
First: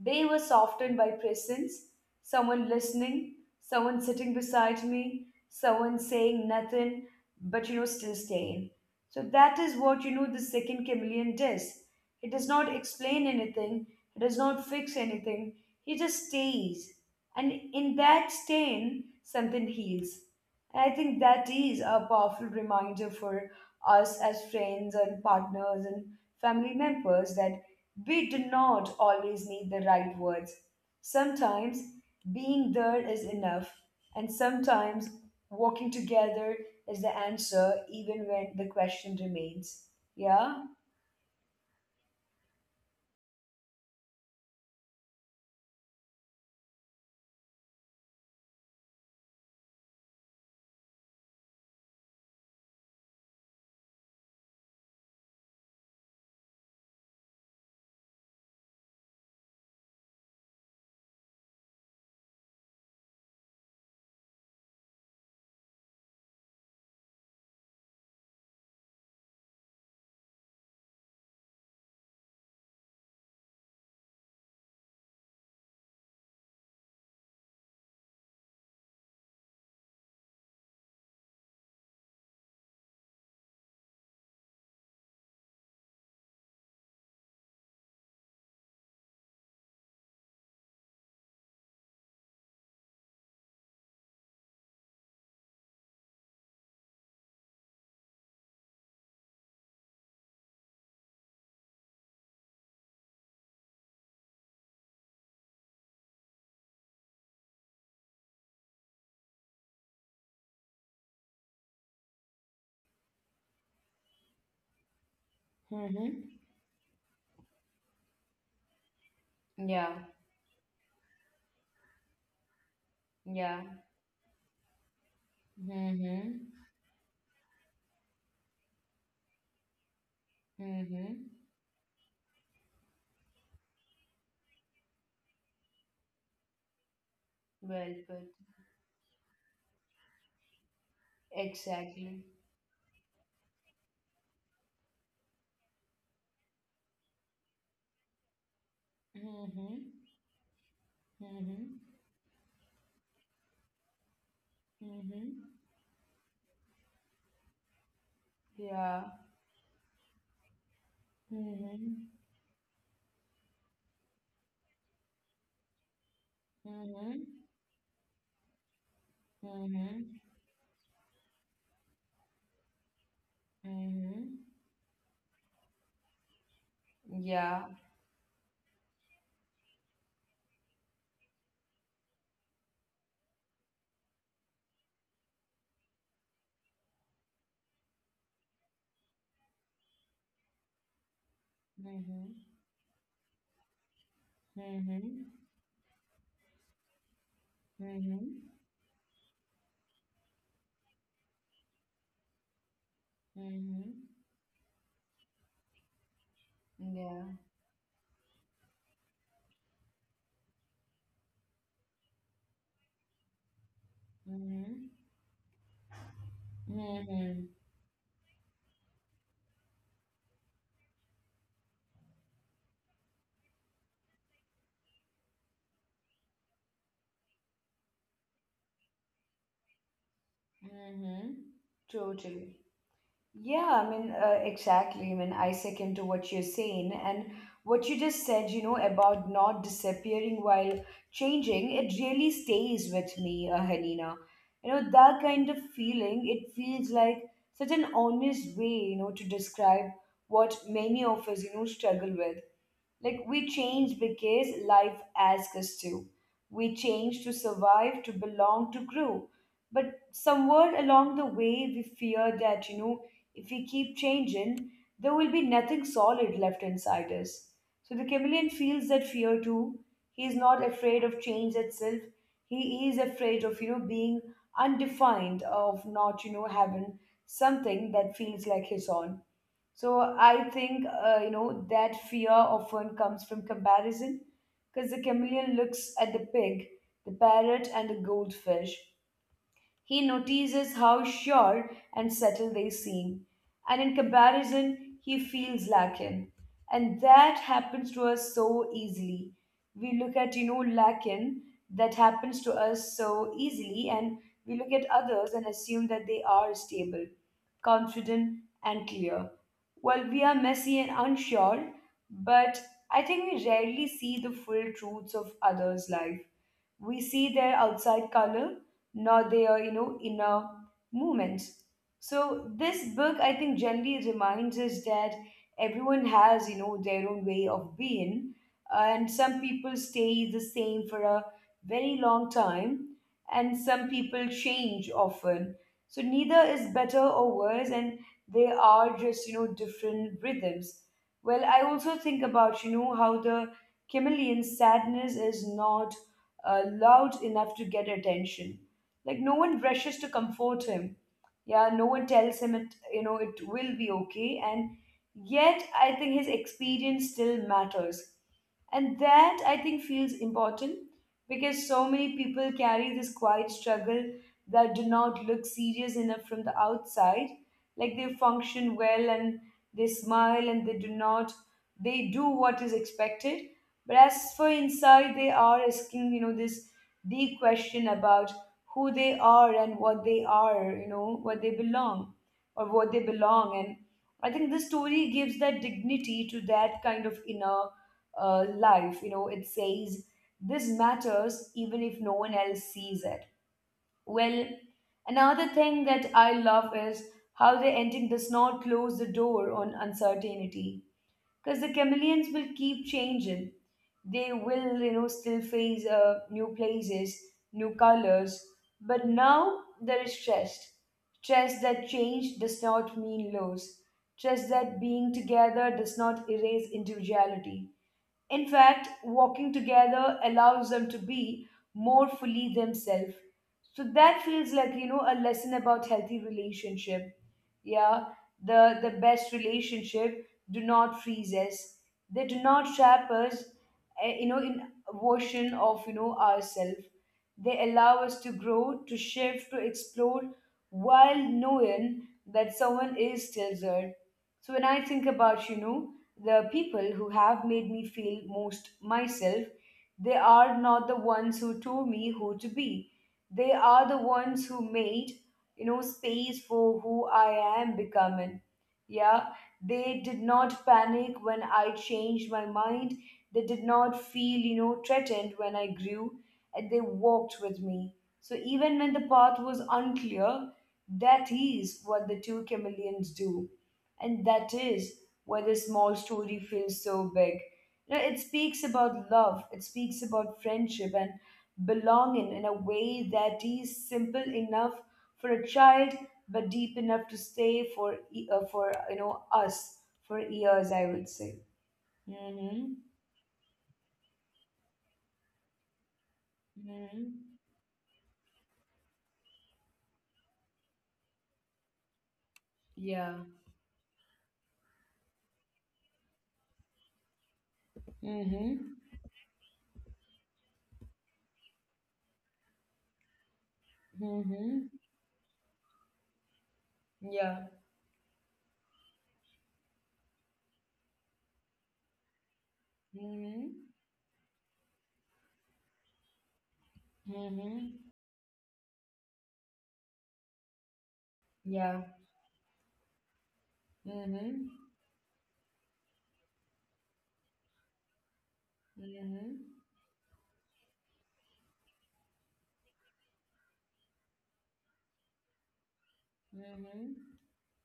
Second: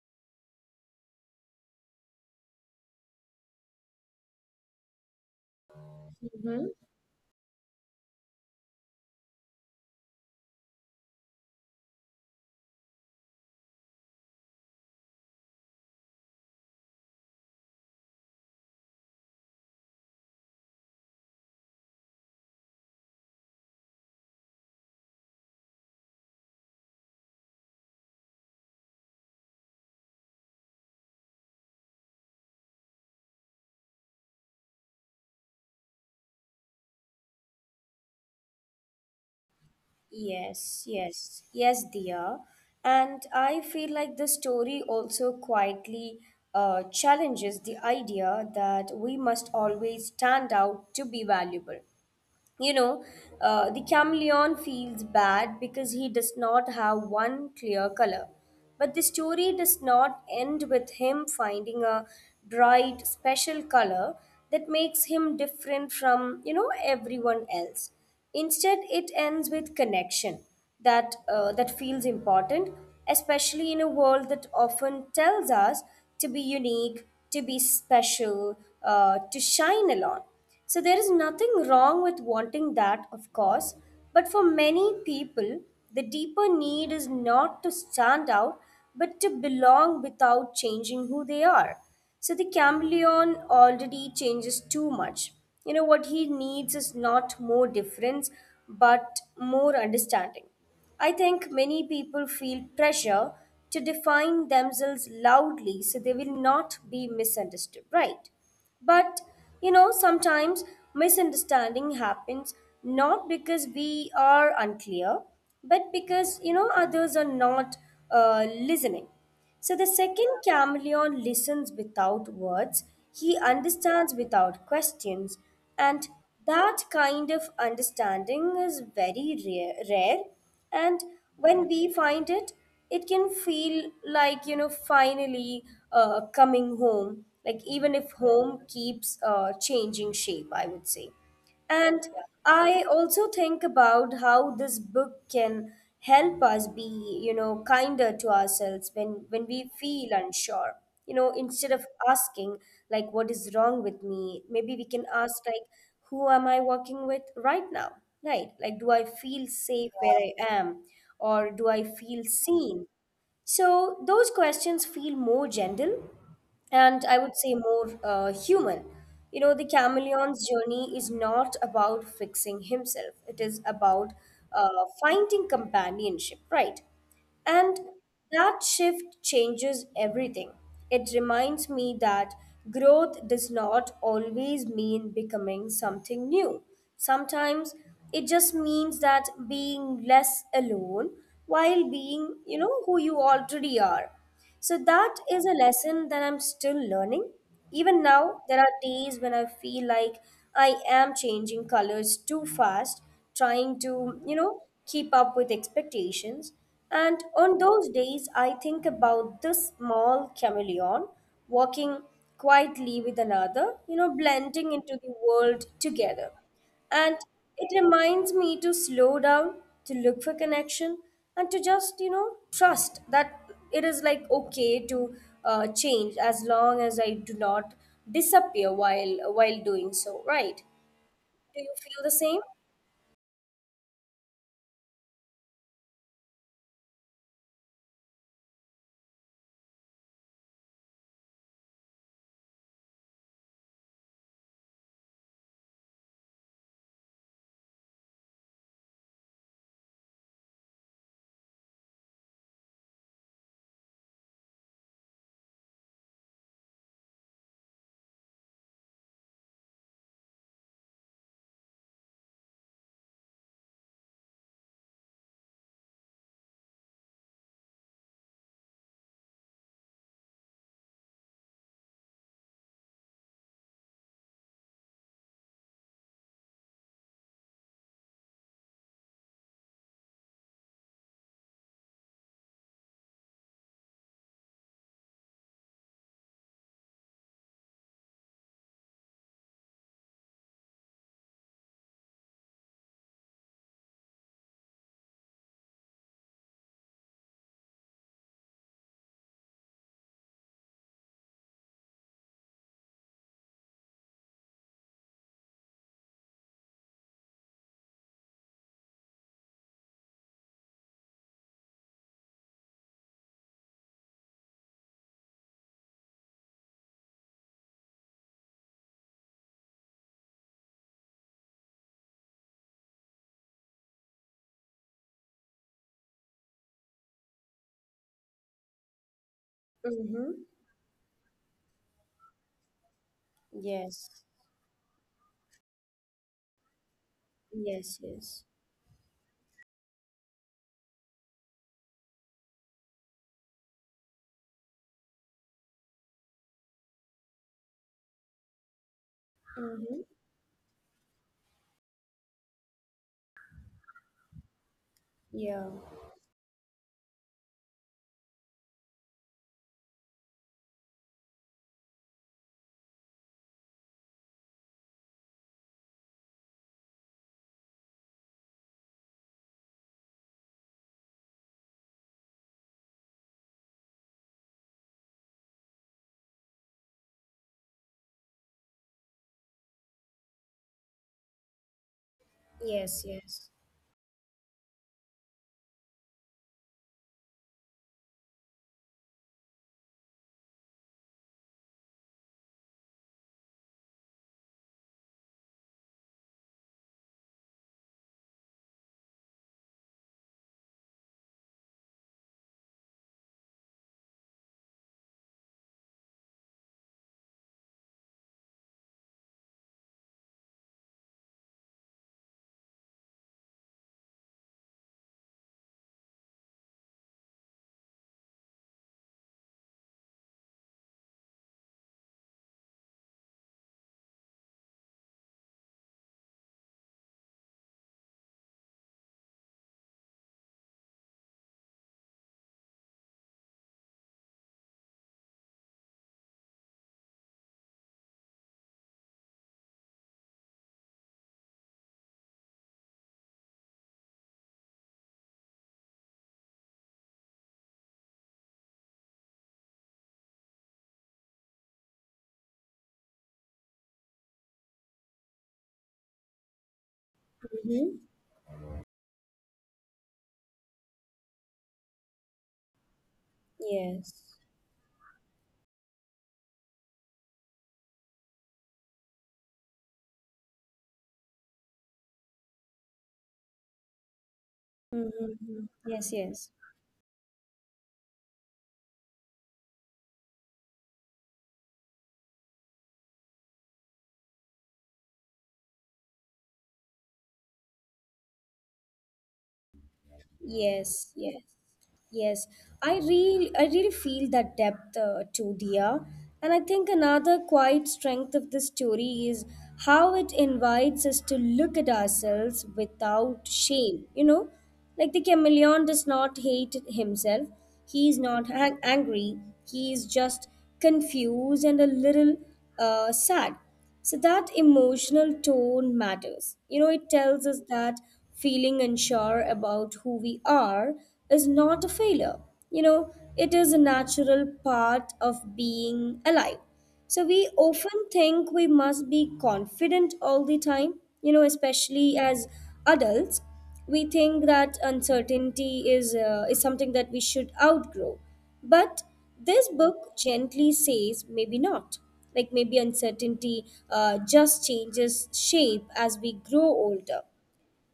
S1: They were softened by presence, someone listening, someone sitting beside me, someone saying
S2: Mhm.
S1: nothing, but you know, still staying. So that is what you know the second chameleon does. He does not explain anything, he does not fix anything, he just stays. And in that staying, something heals. And I think that is a powerful reminder for us as friends and partners and family members that we do not always need the right words. Sometimes being there is enough, and sometimes walking together is the answer, even when the question remains. Yeah?
S2: Yes, yes, yes, dear. And I feel like the story also quietly uh, challenges the idea that we must always stand out to be valuable. you know, uh, the chameleon feels bad because he does not have one clear color. But the story does not end with him finding a bright, special color that makes him different from, you know, everyone else. Instead, it ends with connection that, uh, that feels important, especially in a world that often tells us to be unique, to be special, uh, to shine alone. So there is nothing wrong with wanting that, of course, but for many people, the deeper need is not to stand out, but to belong without changing who they are. So the chameleon already changes too much. You know, what he needs is not more difference, but more understanding. I think many people feel pressure to define themselves loudly so they will not be misunderstood, right? But you know, sometimes misunderstanding happens not because we are unclear, but
S1: Mm-hmm.
S2: because you know others are not uh, listening. So the
S1: Yeah.
S2: second chameleon listens without words, he
S1: Yeah.
S2: understands without questions, and
S1: Mm-hmm.
S2: that kind of understanding is very rare, rare. And
S1: Mm-hmm.
S2: when we find it, it can feel like you know finally uh, coming home, like even
S1: Well
S2: if
S1: put.
S2: home keeps uh, changing shape, I would say. And
S1: Exactly.
S2: I also think about how this book can help us be, you know, kinder to ourselves when when we
S1: Mm-hmm.
S2: feel unsure. You know, instead of
S1: Mm-hmm.
S2: asking like what is wrong with me, maybe we can ask like
S1: Mm-hmm.
S2: who am I working with right now? Right? Like, do I
S1: Yeah.
S2: feel safe where I am or do I feel
S1: Mm-hmm.
S2: seen? So those questions feel more gentle and I would say
S1: Mm-hmm.
S2: more uh, human. You know, the chameleon's
S1: Mm-hmm.
S2: journey is not about fixing himself, it is about uh,
S1: Mm-hmm.
S2: finding companionship, right? And
S1: Yeah.
S2: that shift changes everything. It reminds me that growth does not always mean becoming something new. Sometimes it just means that being less alone while being, you know, who
S1: Mm-hmm.
S2: you already are. So that is a
S1: Mm-hmm.
S2: lesson that I'm still learning. Even now, there are
S1: Mm-hmm.
S2: days when I feel like I am changing colors too fast, trying to, you know,
S1: Mm-hmm.
S2: keep up with expectations. And on those
S1: Yeah.
S2: days, I think about this small chameleon walking quietly with another, you know, blending into the
S1: Mm-hmm.
S2: world together. And it
S1: Mm-hmm.
S2: reminds me to slow down, to look for connection, and to just, you know, trust that it is like okay to uh, change as long as I do not disappear while while doing so, right? Do you
S1: Mm-hmm.
S2: feel the same?
S1: Totally. Yeah, I mean, uh, exactly. I mean, I second to what you're saying. And what you just said, you know, about not disappearing while changing, it really stays with me, uh, Hanina. You know, that kind of feeling, it feels like such an honest way, you know, to describe what many of us, you know, struggle with. Like we change because life asks us to. We change to survive, to belong, to grow. But somewhere along the way, we fear that, you know, if we keep changing, there will be nothing solid left inside us. So the chameleon feels that fear too. He is not afraid of change itself. He is afraid of, you know, being undefined, of not, you know, having something that feels like his own. So I think uh, you know that fear often comes from comparison, because the chameleon looks at the pig, the parrot, and the goldfish. He notices how sure and settled they seem, and in comparison, he feels lacking. And that happens to us so easily. We look at, you know, lacking, that happens to us so easily, and we look at others and assume that they are stable, confident, and clear. While we are messy and unsure, but I think we rarely see the full truths of others' life. We see their outside color, nor their you know inner movements. So this book, I think, generally reminds us that everyone has you know their own way of being, uh, and some people stay
S2: Mm-hmm.
S1: the same for a very long time, and some
S2: Yes.
S1: people change often. So neither is better or worse,
S2: Yes,
S1: and
S2: yes.
S1: they are just you know different rhythms. Well i also think about you know how the chameleon's sadness is not uh, loud enough to get attention. Like, no one
S2: Mm-hmm.
S1: rushes to comfort him. Yeah, no one tells him it you know it will be okay. And
S2: Yeah.
S1: yet, I think his experience still matters, and that, I think, feels important because so many people carry this quiet struggle that do not look serious enough from the outside. Like, they function well, and they smile, and they do not they do what is expected. But as for inside, they are asking you know this deep question about who they are and what they are, you know, what they belong or what
S2: Yes,
S1: they
S2: yes.
S1: belong. And I think the story gives that dignity to that kind of inner uh, life. You know, it says this matters even if no one else sees it. Well, another thing that I love is how the ending does not close the door on uncertainty, because the chameleons will keep changing. They will you know still face uh, new places, new colors, but now there is trust. Trust that change does not mean loss, trust that being together does not erase individuality. In fact, walking together allows them to be more fully themselves. So that feels like, you know, a lesson about healthy relationship. Yeah, the the best relationship do not freeze us. They do not trap us, eh, you know, in a version of, you know, ourselves. They allow us to grow, to shift, to explore while knowing that someone is still there. So when I think about, you know, the people who have made me feel most myself, they are not the ones who told me who to be. They are the ones who made, you know, space for who I am
S2: Mm-hmm.
S1: becoming. Yeah, they did not panic when I changed my mind. They did not
S2: Yes.
S1: feel, you know, threatened when I grew, and they walked with me. So even when the path was unclear, that is what the two chameleons do. And that is where the
S2: Mm-hmm.
S1: small
S2: Yes,
S1: story
S2: yes.
S1: feels so big. You know, it speaks about love, it speaks about friendship and belonging in a way that is simple enough for a child, but deep enough to stay for e- uh, for you know us for years, I would
S2: Yes, yes.
S1: say.
S2: Yes,
S1: Hmm.
S2: I really, I really feel that depth uh, to Dia, and I think another
S1: Hmm.
S2: quiet strength of this story is how it invites us to look at ourselves
S1: Yeah.
S2: without shame. You know, like the chameleon does not hate himself; he is not ang-
S1: Hmm.
S2: angry. He is just confused and a little uh, sad. So that
S1: Hmm.
S2: emotional tone matters. You know, it tells us
S1: Yeah.
S2: that feeling unsure about who we are is not a failure. You know, it is a
S1: Hmm.
S2: natural part of being alive. So we often
S1: Hmm.
S2: think we must be confident all the time, you know,
S1: Yeah.
S2: especially as adults. We think that
S1: Hmm.
S2: uncertainty is uh, is something that we should outgrow, but this
S1: Hmm.
S2: book gently says maybe not. Like maybe uncertainty uh, just changes shape as we grow older.
S1: Hmm.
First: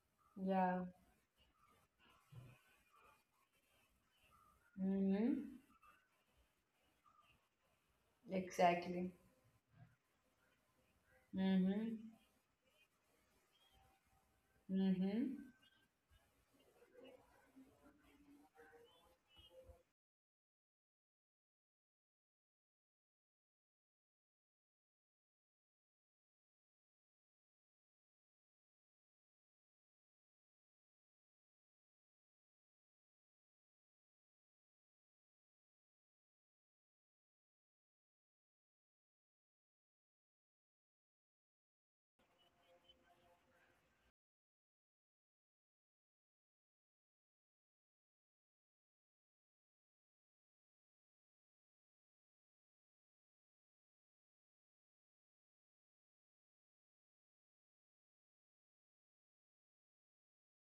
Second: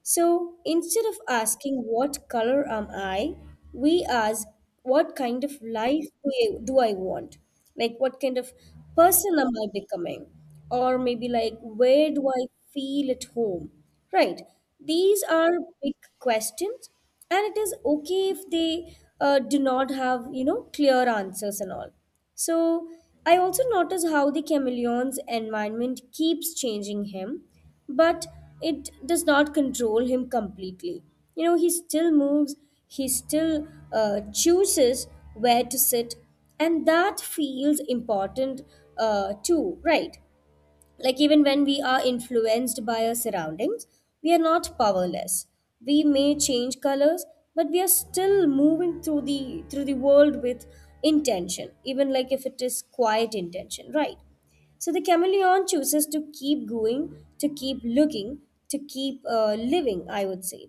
S2: So
S1: Yeah.
S2: instead of asking what color am I, we ask what kind of
S1: Hmm.
S2: life do I, do I want? Like what kind of
S1: Exactly.
S2: person am I becoming? Or maybe like,
S1: Mm-hmm.
S2: where do I feel at home? Right. These
S1: Mm-hmm.
S2: are big questions and it is okay if they uh, do not have, you know, clear answers and all. So I also notice how the chameleon's environment keeps changing him, but it does not control him completely. You know, he still moves, he still uh, chooses where to sit, and that feels important uh, too, right? Like, even when we are influenced by our surroundings, we are not powerless. We may change colors, but we are still moving through the through the world with intention, even like if it is quiet intention, right? So the chameleon chooses to keep going, to keep looking, to keep uh, living, I would say.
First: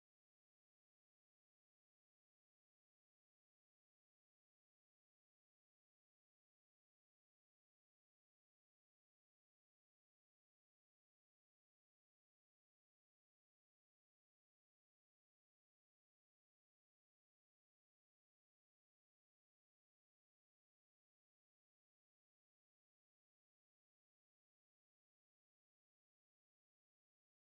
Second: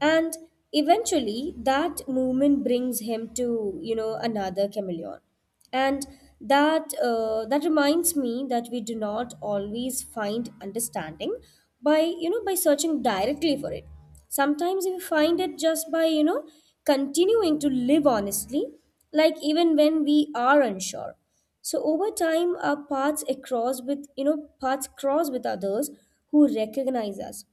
S2: And eventually, that movement brings him to, you know, another chameleon. And that uh, that reminds me that we do not always find understanding by, you know, by searching directly for it. Sometimes we find it just by, you know, continuing to live honestly, like even when we are unsure. So over time, our paths across with you know paths cross with others who recognize us,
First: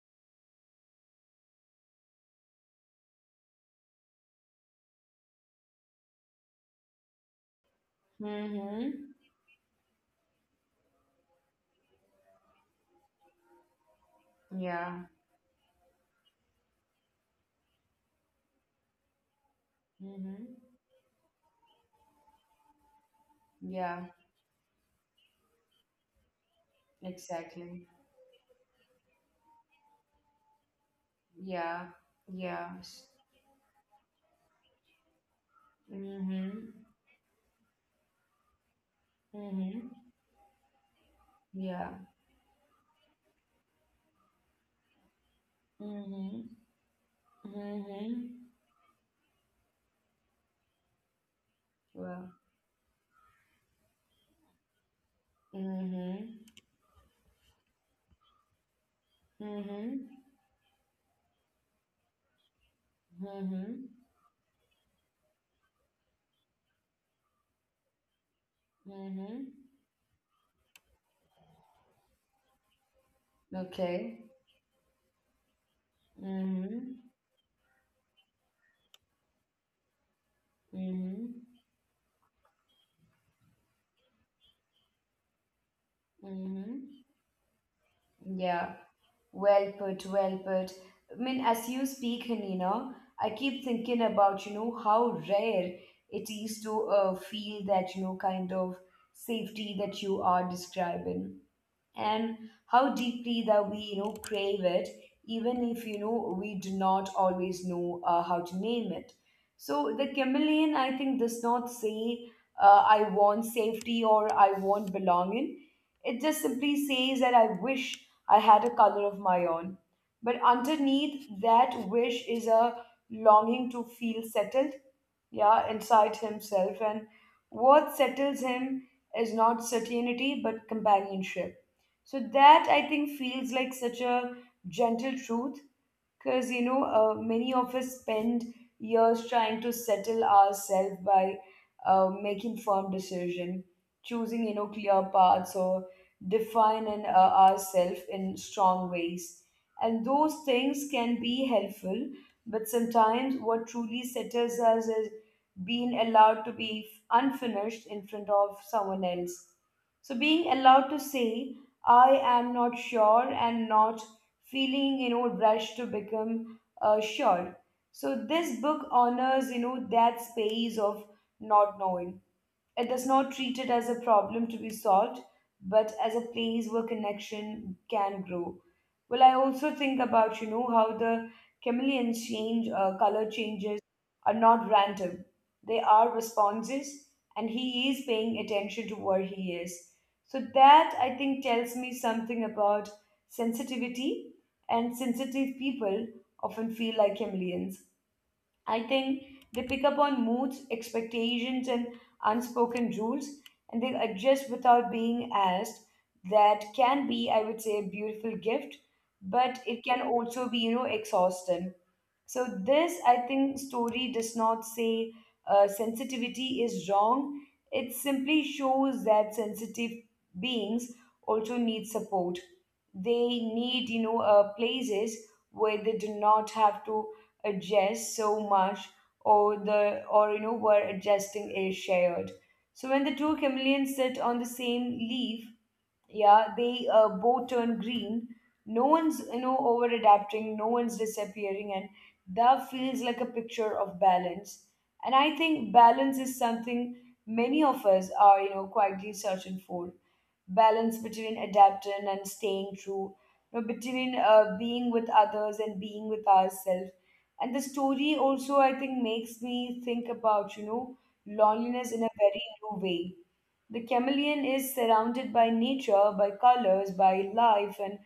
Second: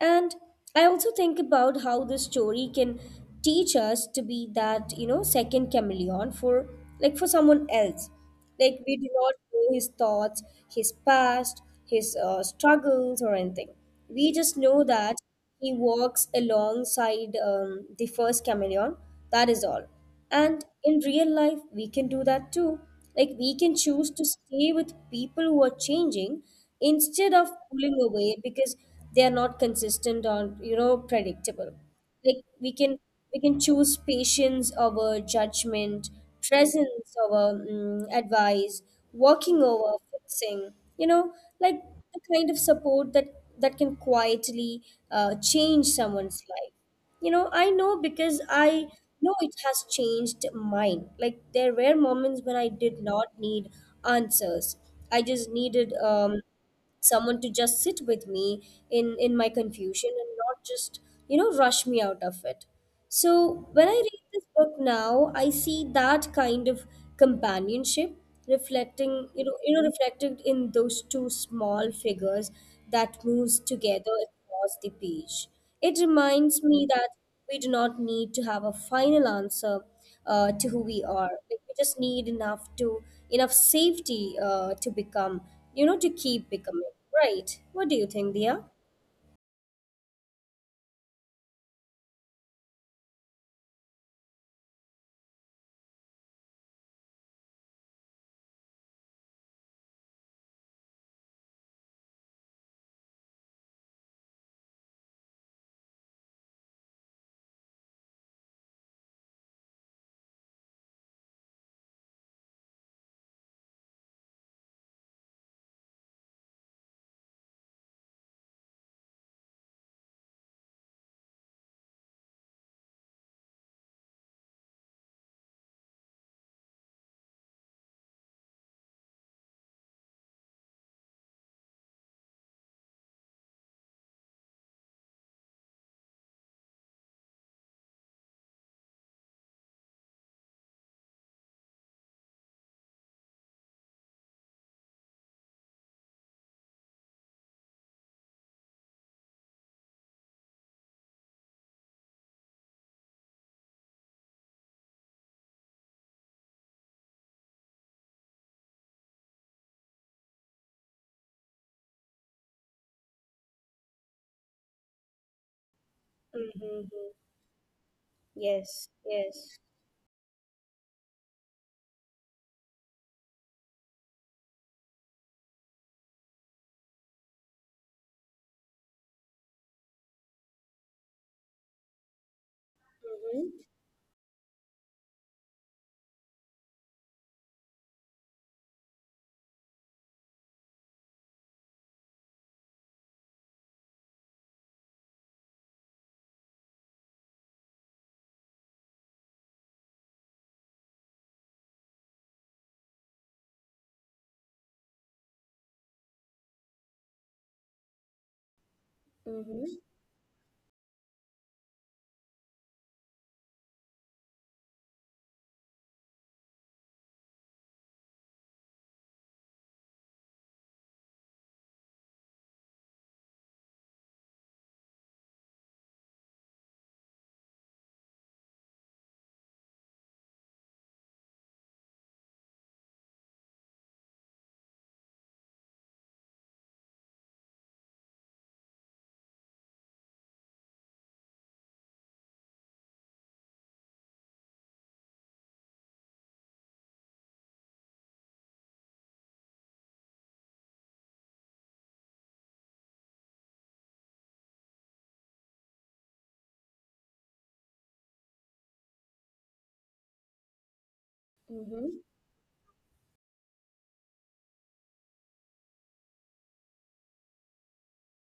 S2: and I also think about how this story can teach us to be that you know second chameleon for like for someone else. Like, we
S1: Mm-hmm.
S2: do not know his thoughts, his past, his uh, struggles or anything. We just know
S1: Yeah.
S2: that he walks alongside um, the first chameleon. That is all. And
S1: Mm-hmm.
S2: in real life, we can do that too. Like, we can
S1: Yeah.
S2: choose to stay with people who are changing instead of
S1: Exactly.
S2: pulling away because they are not consistent or, you know, predictable.
S1: Yeah.
S2: Like, we
S1: Yeah.
S2: can we can choose patience over judgment,
S1: Mm-hmm.
S2: presence over mm, advice, working
S1: Mm-hmm.
S2: over fixing. You know, like
S1: Yeah.
S2: the kind of support that that can quietly uh, change someone's
S1: Mm-hmm.
S2: life. You know, I know,
S1: Mm-hmm.
S2: because I know it has changed mine. Like there were
S1: Well.
S2: moments when I did not need answers, I just needed
S1: Mm-hmm.
S2: um someone to just sit with me in in my confusion
S1: Mm-hmm.
S2: and not just, you know, rush me out of it. So
S1: Mm-hmm.
S2: when I read this book now, I see that kind of companionship reflecting
S1: Mm-hmm.
S2: you know you know reflected in those two small figures that moves together
S1: Okay.
S2: across the page. It reminds me that
S1: Mm-hmm.
S2: we do not need to have a final answer uh, to who we are. Like,
S1: Mm-hmm.
S2: we just need enough to enough safety uh, to become, you know, to keep becoming.
S1: Mm-hmm.
S2: Right? What do you think, Dia?
S1: Yeah. Well put, well put. I mean, as you speak, Hanina, I keep thinking about, you know, how rare it is to uh, feel that, you know, kind of safety that you are describing, and how deeply that we you know crave it, even if you know we do not always know uh, how to name it. So the chameleon, I think, does not say, uh, I want safety or I want belonging. It just simply says that I wish I had a color of my own. But underneath that wish is a longing to feel settled, yeah, inside himself. And what settles him is not certainty but companionship. So that, I think, feels like such a gentle truth, because you know uh, many of us spend years trying to settle ourselves by uh, making firm decision, choosing you know clear paths, or defining uh, ourselves in strong ways. And those things can be helpful, but sometimes what truly settles us is being allowed to be unfinished in front of someone else. So being allowed to say, I am not sure, and not feeling you know rushed to become
S2: Mm-hmm.
S1: uh, sure. So this book
S2: Yes.
S1: honors you
S2: Yes.
S1: know that space of not knowing. It does not treat it as a problem to be solved, but as a place where connection can grow. Well, I also think about, you know, how the chameleons change, uh, color
S2: Mm-hmm.
S1: changes are not random. They are responses, and he is paying attention to where he is. So that, I think, tells me something about sensitivity, and sensitive people often feel like chameleons. I think they pick up on moods, expectations, and unspoken rules, and they adjust without being asked. That can be, I would say, a beautiful gift, but
S2: Mm-hmm.
S1: it can also be, you know, exhausting. So, this, I think, story does not say uh, sensitivity is wrong. It simply shows that sensitive beings also need support. They need you know uh, places where they do not have to adjust so much, or the or you know where adjusting is shared. So when the two chameleons sit on the same leaf, yeah, they uh, both turn green. No one's you know over adapting, no one's disappearing, and that feels like a picture of balance. And I think balance is something many of us are, you know quietly searching for. Balance between adapting and staying true, you know, between uh, being with others and being with ourselves. And the story also, I think, makes me think about, you know,
S2: Mm-hmm.
S1: loneliness in a very new way. The chameleon is surrounded by nature, by colors, by life, and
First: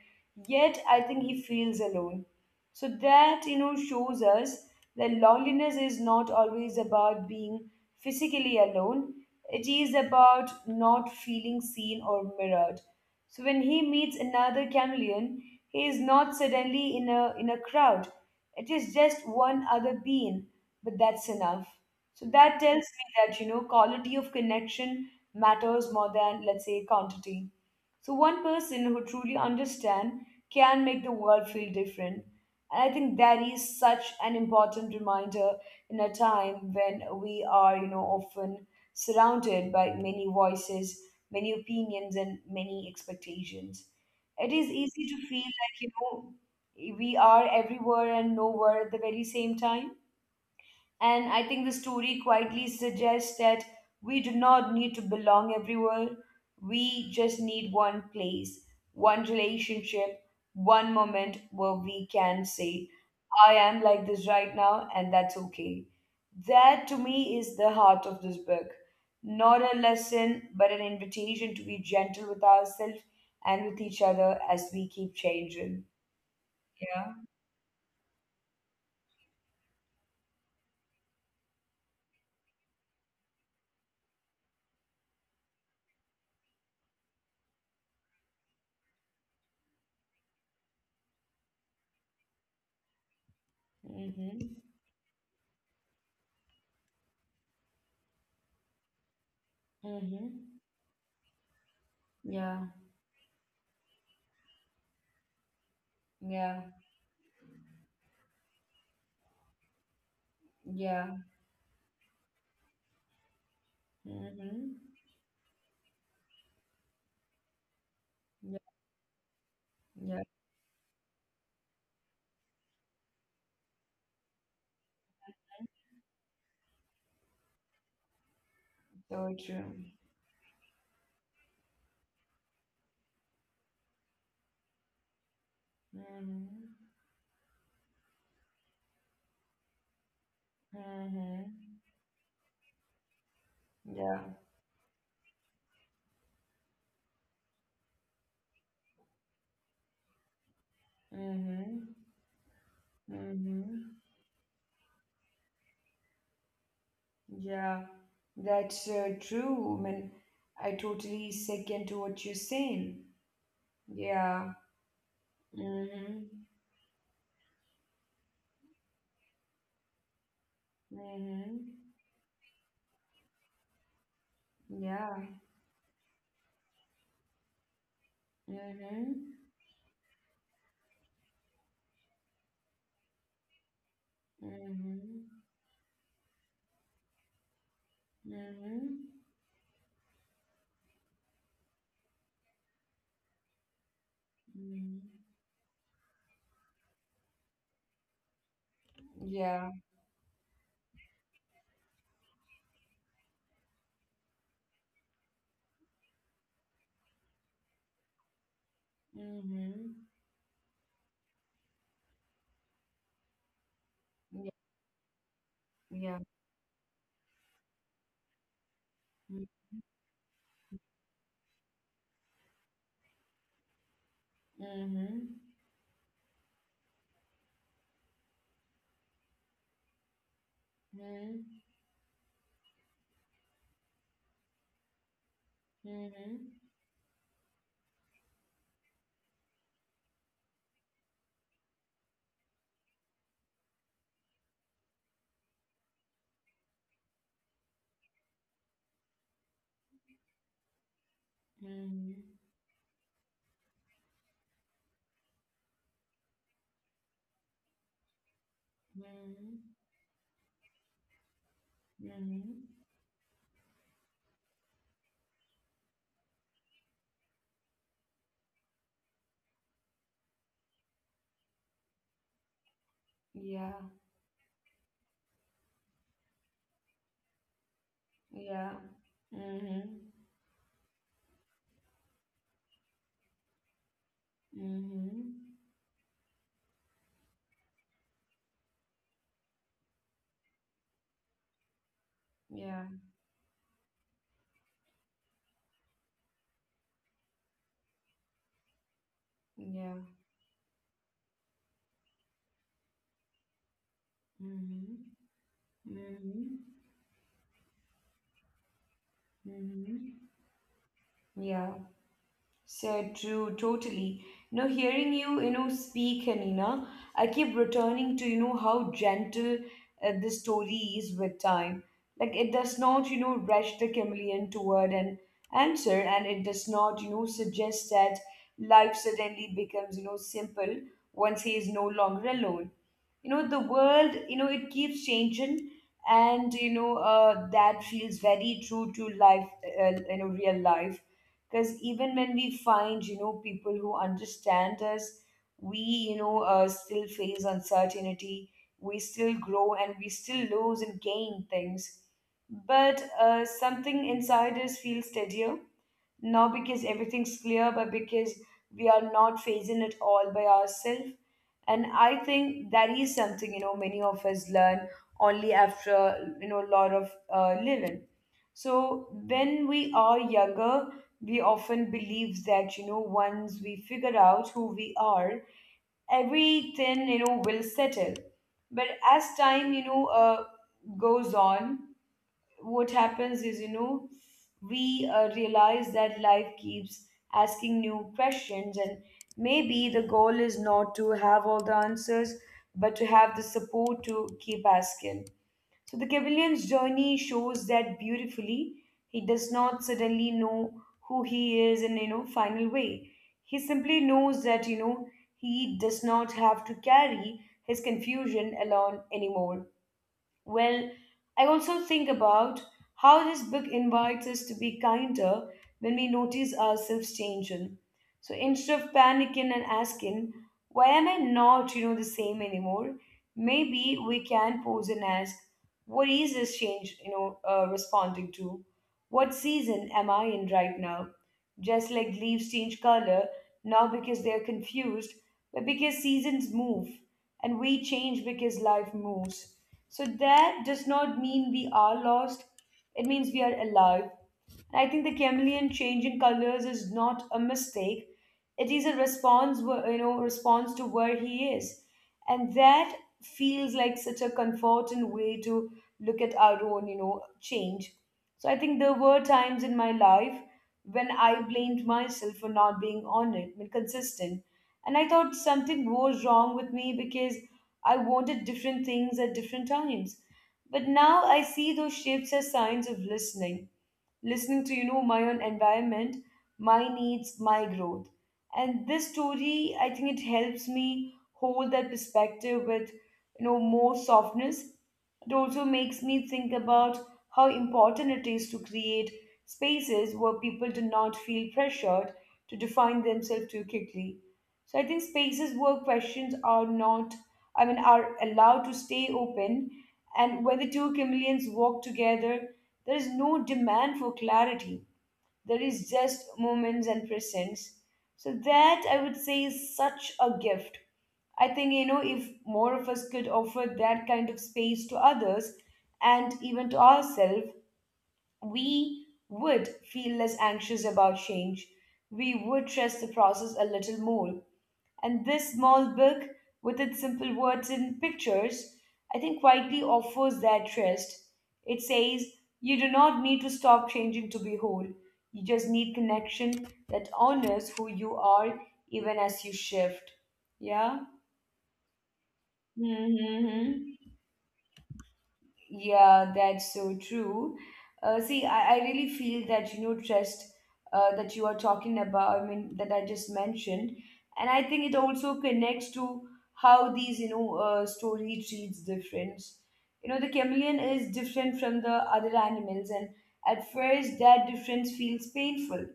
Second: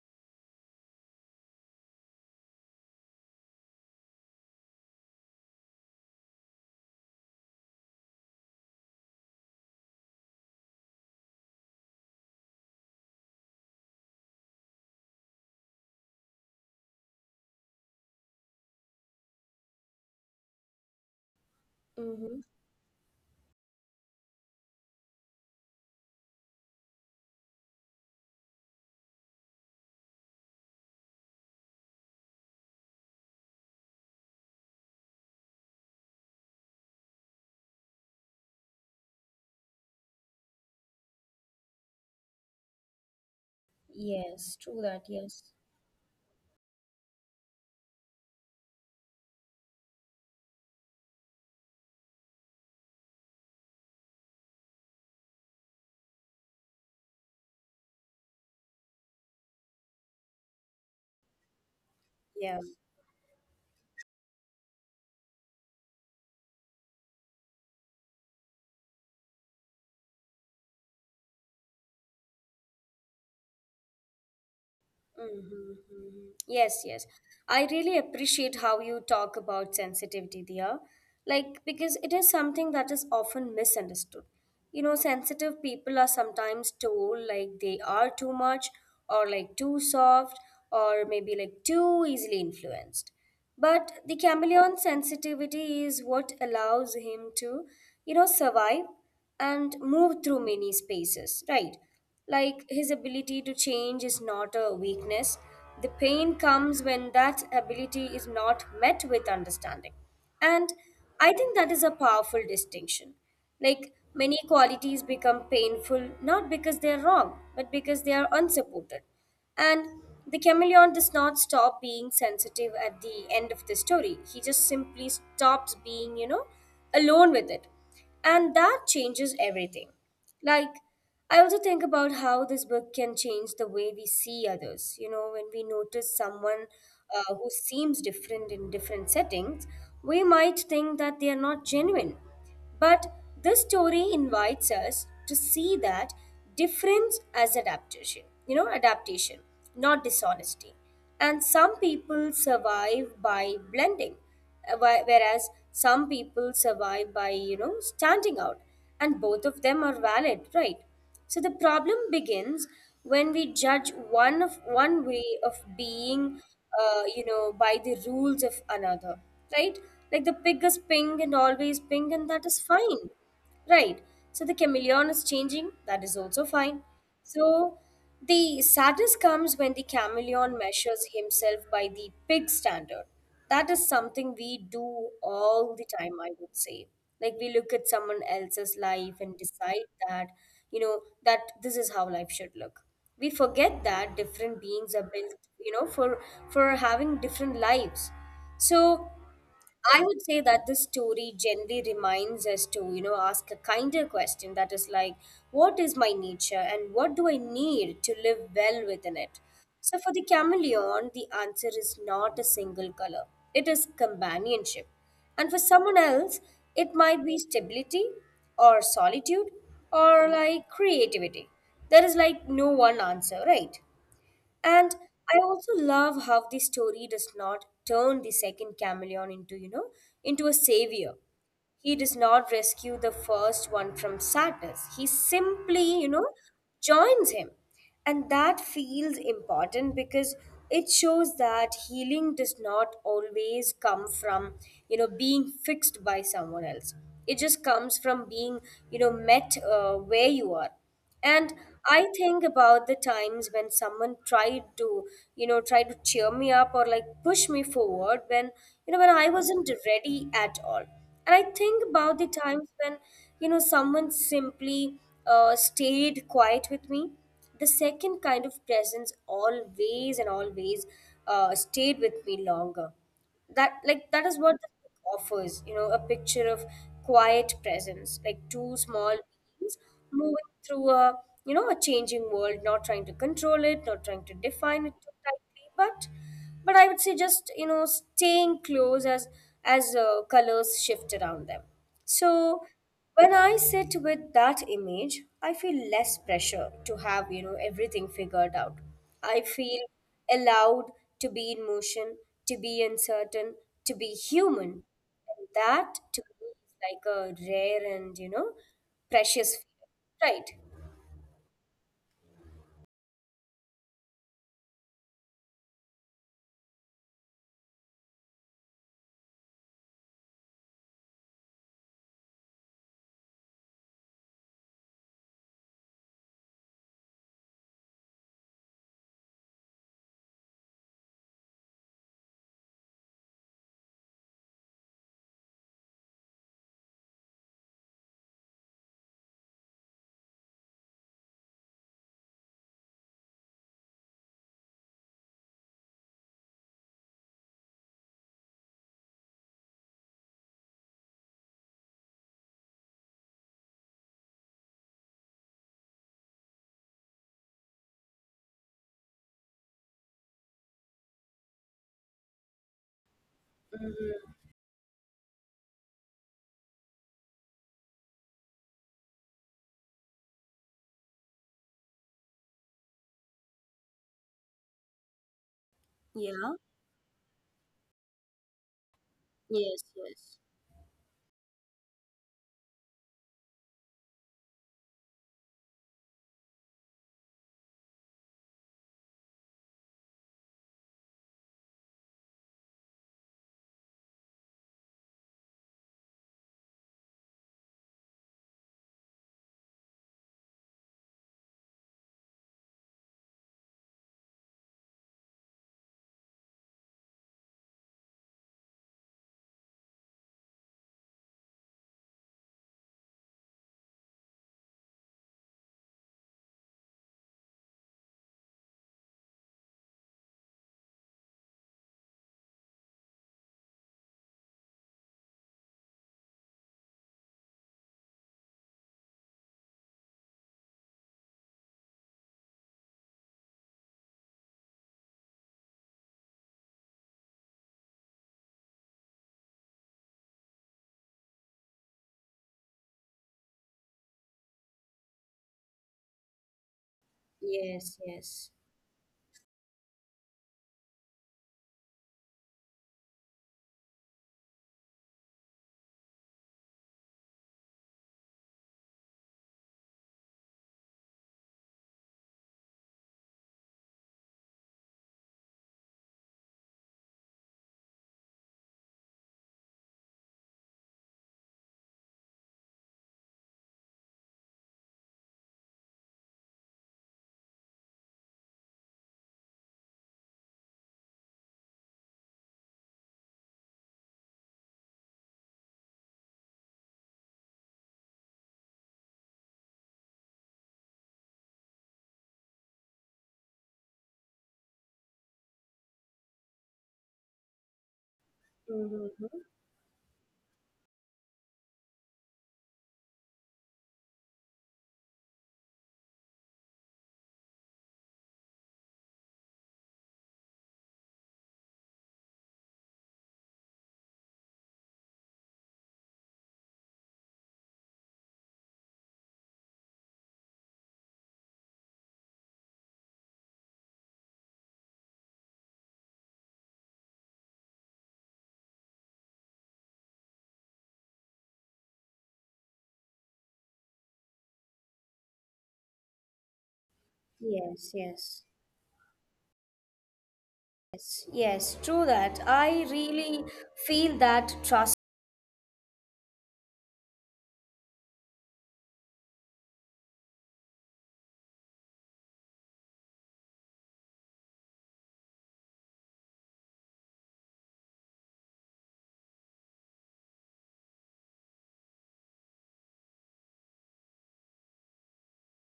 S1: yet I think he feels alone. So that, you know, shows us that loneliness is not always about being physically alone, it is about not feeling seen or mirrored. So when he meets another chameleon, he is not suddenly in a in a crowd. It is just one other being, but that's enough. So
S2: Mm-hmm.
S1: that tells me that, you know, quality of connection matters more than, let's say, quantity. So one person who truly understands can make the world feel different. And I think that is such an important reminder in a time when we are, you know, often surrounded by many voices, many opinions, and many expectations. It
S2: Yes.
S1: is
S2: True that.
S1: easy to
S2: Yes.
S1: feel like, you know, we are everywhere and nowhere at the very same time. And I think the story quietly suggests that we do not need to belong everywhere. We just need one place, one relationship, one moment where we
S2: Yeah.
S1: can say, I am like this right now, and that's okay. That to me is the heart of this book. Not a lesson, but an invitation to be gentle with ourselves and with each other as we keep
S2: Mhm,
S1: changing.
S2: mhm. Yes, yes.
S1: Yeah.
S2: I really appreciate how you talk about sensitivity there. Like, because it is something that is often misunderstood. You know, sensitive people are sometimes told like they are too much or like too soft or maybe like too easily influenced. But the chameleon
S1: Mm-hmm.
S2: sensitivity is what allows him to, you know, survive and move through many
S1: Mm-hmm.
S2: spaces, right? Like his
S1: Yeah.
S2: ability to change is not a weakness. The pain comes
S1: Yeah.
S2: when that ability is not met with understanding. And I
S1: Yeah.
S2: think that is a powerful distinction. Like many qualities
S1: Mm-hmm.
S2: become painful not because they are wrong, but because they are
S1: Yeah,
S2: unsupported. And the
S1: yeah,
S2: chameleon does not stop being sensitive at the end of the story. He just simply stops being, you know, alone with it. And that changes
S1: so
S2: everything.
S1: true.
S2: Like, I also think about how this book can change the way we see others. You know, when we notice someone
S1: Mm-hmm.
S2: uh, who seems different in different settings, we might think that they are not
S1: Mm-hmm.
S2: genuine. But this story
S1: Yeah.
S2: invites us to see that difference as adaptation, you know, adaptation, not dishonesty. And some
S1: Mm-hmm.
S2: people survive by blending,
S1: Mm-hmm.
S2: uh, whi- whereas some people survive by, you know,
S1: Yeah,
S2: standing out.
S1: that's
S2: And
S1: uh,
S2: both of them are
S1: true. I mean,
S2: valid, right?
S1: I
S2: So the
S1: totally
S2: problem
S1: second to what you're
S2: begins
S1: saying.
S2: when we judge one of
S1: Yeah.
S2: one way of being,
S1: Mm-hmm.
S2: uh, you know, by the rules of another, right? Like the pig is pink and always pink,
S1: Mm-hmm.
S2: and that is fine, right? So the chameleon is
S1: Yeah.
S2: changing, that is also fine. So the sadness comes
S1: Mm-hmm.
S2: when the chameleon measures himself by the pig standard. That is something we do
S1: Mm-hmm.
S2: all the time, I would say. Like we look at someone else's life and
S1: Mm-hmm.
S2: decide that, you know, that this is how life should look. We forget that different beings are
S1: Mm-hmm.
S2: built, you know, for for having different lives. So
S1: Yeah.
S2: I would say that this story generally reminds us to, you know, ask a kinder question, that is like, what is my nature and what do I need to live well within it? So for
S1: Mm-hmm.
S2: the chameleon, the answer is not a single color, it is
S1: Yeah.
S2: companionship. And for someone
S1: Yeah.
S2: else, it might be stability or solitude
S1: Mm-hmm.
S2: or like creativity. There is like no one answer, right? And I
S1: Mm-hmm.
S2: also love how the story does not turn the second chameleon into, you know, into a savior. He does not rescue the first one from sadness. He simply, you know,
S1: Mm-hmm.
S2: joins him. And that feels important because it shows that healing does not always come from, you know, being fixed by someone else. It just comes from being, you know, met uh, where you are. And I think
S1: Mm-hmm.
S2: about the times when someone tried to, you know, try to cheer me up or like push me forward when, you know, when I wasn't
S1: Mm-hmm.
S2: ready at all. And I think about the times
S1: Mm-hmm.
S2: when, you know, someone simply uh, stayed quiet with me. The second kind of presence always and always uh, stayed with me longer. That,
S1: Yeah.
S2: like, that is what the book offers you know a picture of quiet presence, like two
S1: Yeah.
S2: small beings, means
S1: Mm-hmm.
S2: moving through a you know a changing world, not trying to control it, not trying to define it too tightly,
S1: Mm-hmm.
S2: but but I would say, just you know staying close as as uh, colors shift around them. So
S1: Yeah.
S2: when I sit with that image, I feel less pressure to have you know everything figured out. I feel
S1: Yeah.
S2: allowed to be in motion, to be uncertain, to be human.
S1: Mm-hmm.
S2: And that, to
S1: Mm-hmm.
S2: me, is like a rare and, you know, precious
S1: Mm-hmm.
S2: feeling, right?
S1: Yeah. So true, totally. You know, hearing you, you know, speak, Hanina, I keep returning to, you know, how gentle uh, this story is with time. Like it does not, you know, rush the chameleon toward an answer, and it does not, you know, suggest that life suddenly becomes, you know, simple once he is no longer alone. You know, the world, you know, it keeps changing, and you know, uh, that feels very true to life, uh, you know, real life, because even when we find, you know, people who understand us, we, you know, uh, still face uncertainty. We still grow, and we still lose and gain things, but uh, something inside us feels steadier, not because everything's clear, but because we are not facing it all by ourselves. And I think that is something, you know, many of us learn only after, you know, a lot of uh, living. So when we are younger, we often believe that, you know, once we figure out who we are,
S2: Yeah.
S1: everything, you know, will settle. But as time,
S2: Yes.
S1: you know,
S2: Yes.
S1: uh, goes on, what happens is, you know, we, uh, realize that life keeps asking new questions, and maybe the goal is not to have all the answers but to have the support to keep asking. So the cavillion's journey shows that beautifully. He does not suddenly know who he is in, you know, final way. He simply knows that, you know, he does not have to carry his confusion alone anymore. Well, I also think about how this book invites us to be kinder when we notice ourselves changing. So instead of panicking and asking, why am I not, you know, the same anymore? Maybe we can pause and ask, what is this change, you know, uh, responding to? What season am I in right now? Just like leaves change color, not because they are confused, but because seasons move and we change because life moves. So that does not mean we are lost. It means we are alive. And I think the chameleon changing colors is not a mistake.
S2: Yes,
S1: It
S2: yes.
S1: is a response, wh- you know, response to where he is. And that feels like such a comforting way to look at our own, you know, change. So I think there were times in my life when I blamed myself for not being on it, I mean, consistent. And I thought something was wrong with me because I wanted different things at different times. But now I see those shifts as signs of listening listening to, you know, my own environment, my needs, my growth. And this story, I think, it helps me hold that perspective with, you know, more softness. It also makes me think about how important it is to create spaces where people do not feel pressured to define themselves too quickly. So I think spaces where questions are not I mean are allowed to stay
S2: Mm-hmm.
S1: open, and where the two chameleons walk together, there is no demand for clarity. There is just moments and presence. So that I would say is such a gift. I think, you know, if more of us could offer that kind of space to others and even to ourselves, we would feel less anxious about change. We would trust the process a little more. And this small book, with its simple words and pictures, I think quietly offers that rest. It says, you do not need to stop changing to be whole. You just need connection that honors who
S2: Yes,
S1: you
S2: yes.
S1: are even as you shift. Yeah?
S2: Yes, yes, true that. I really
S1: Hmm.
S2: feel that trust.
S1: Yeah, that's so true. Uh, see, I, I really feel that, you know, trust uh, that you are talking about, I mean, that I just mentioned. And I think it also connects to how these, you know, uh, story treats difference. You know, the chameleon is different from the other animals, and at first that difference feels painful.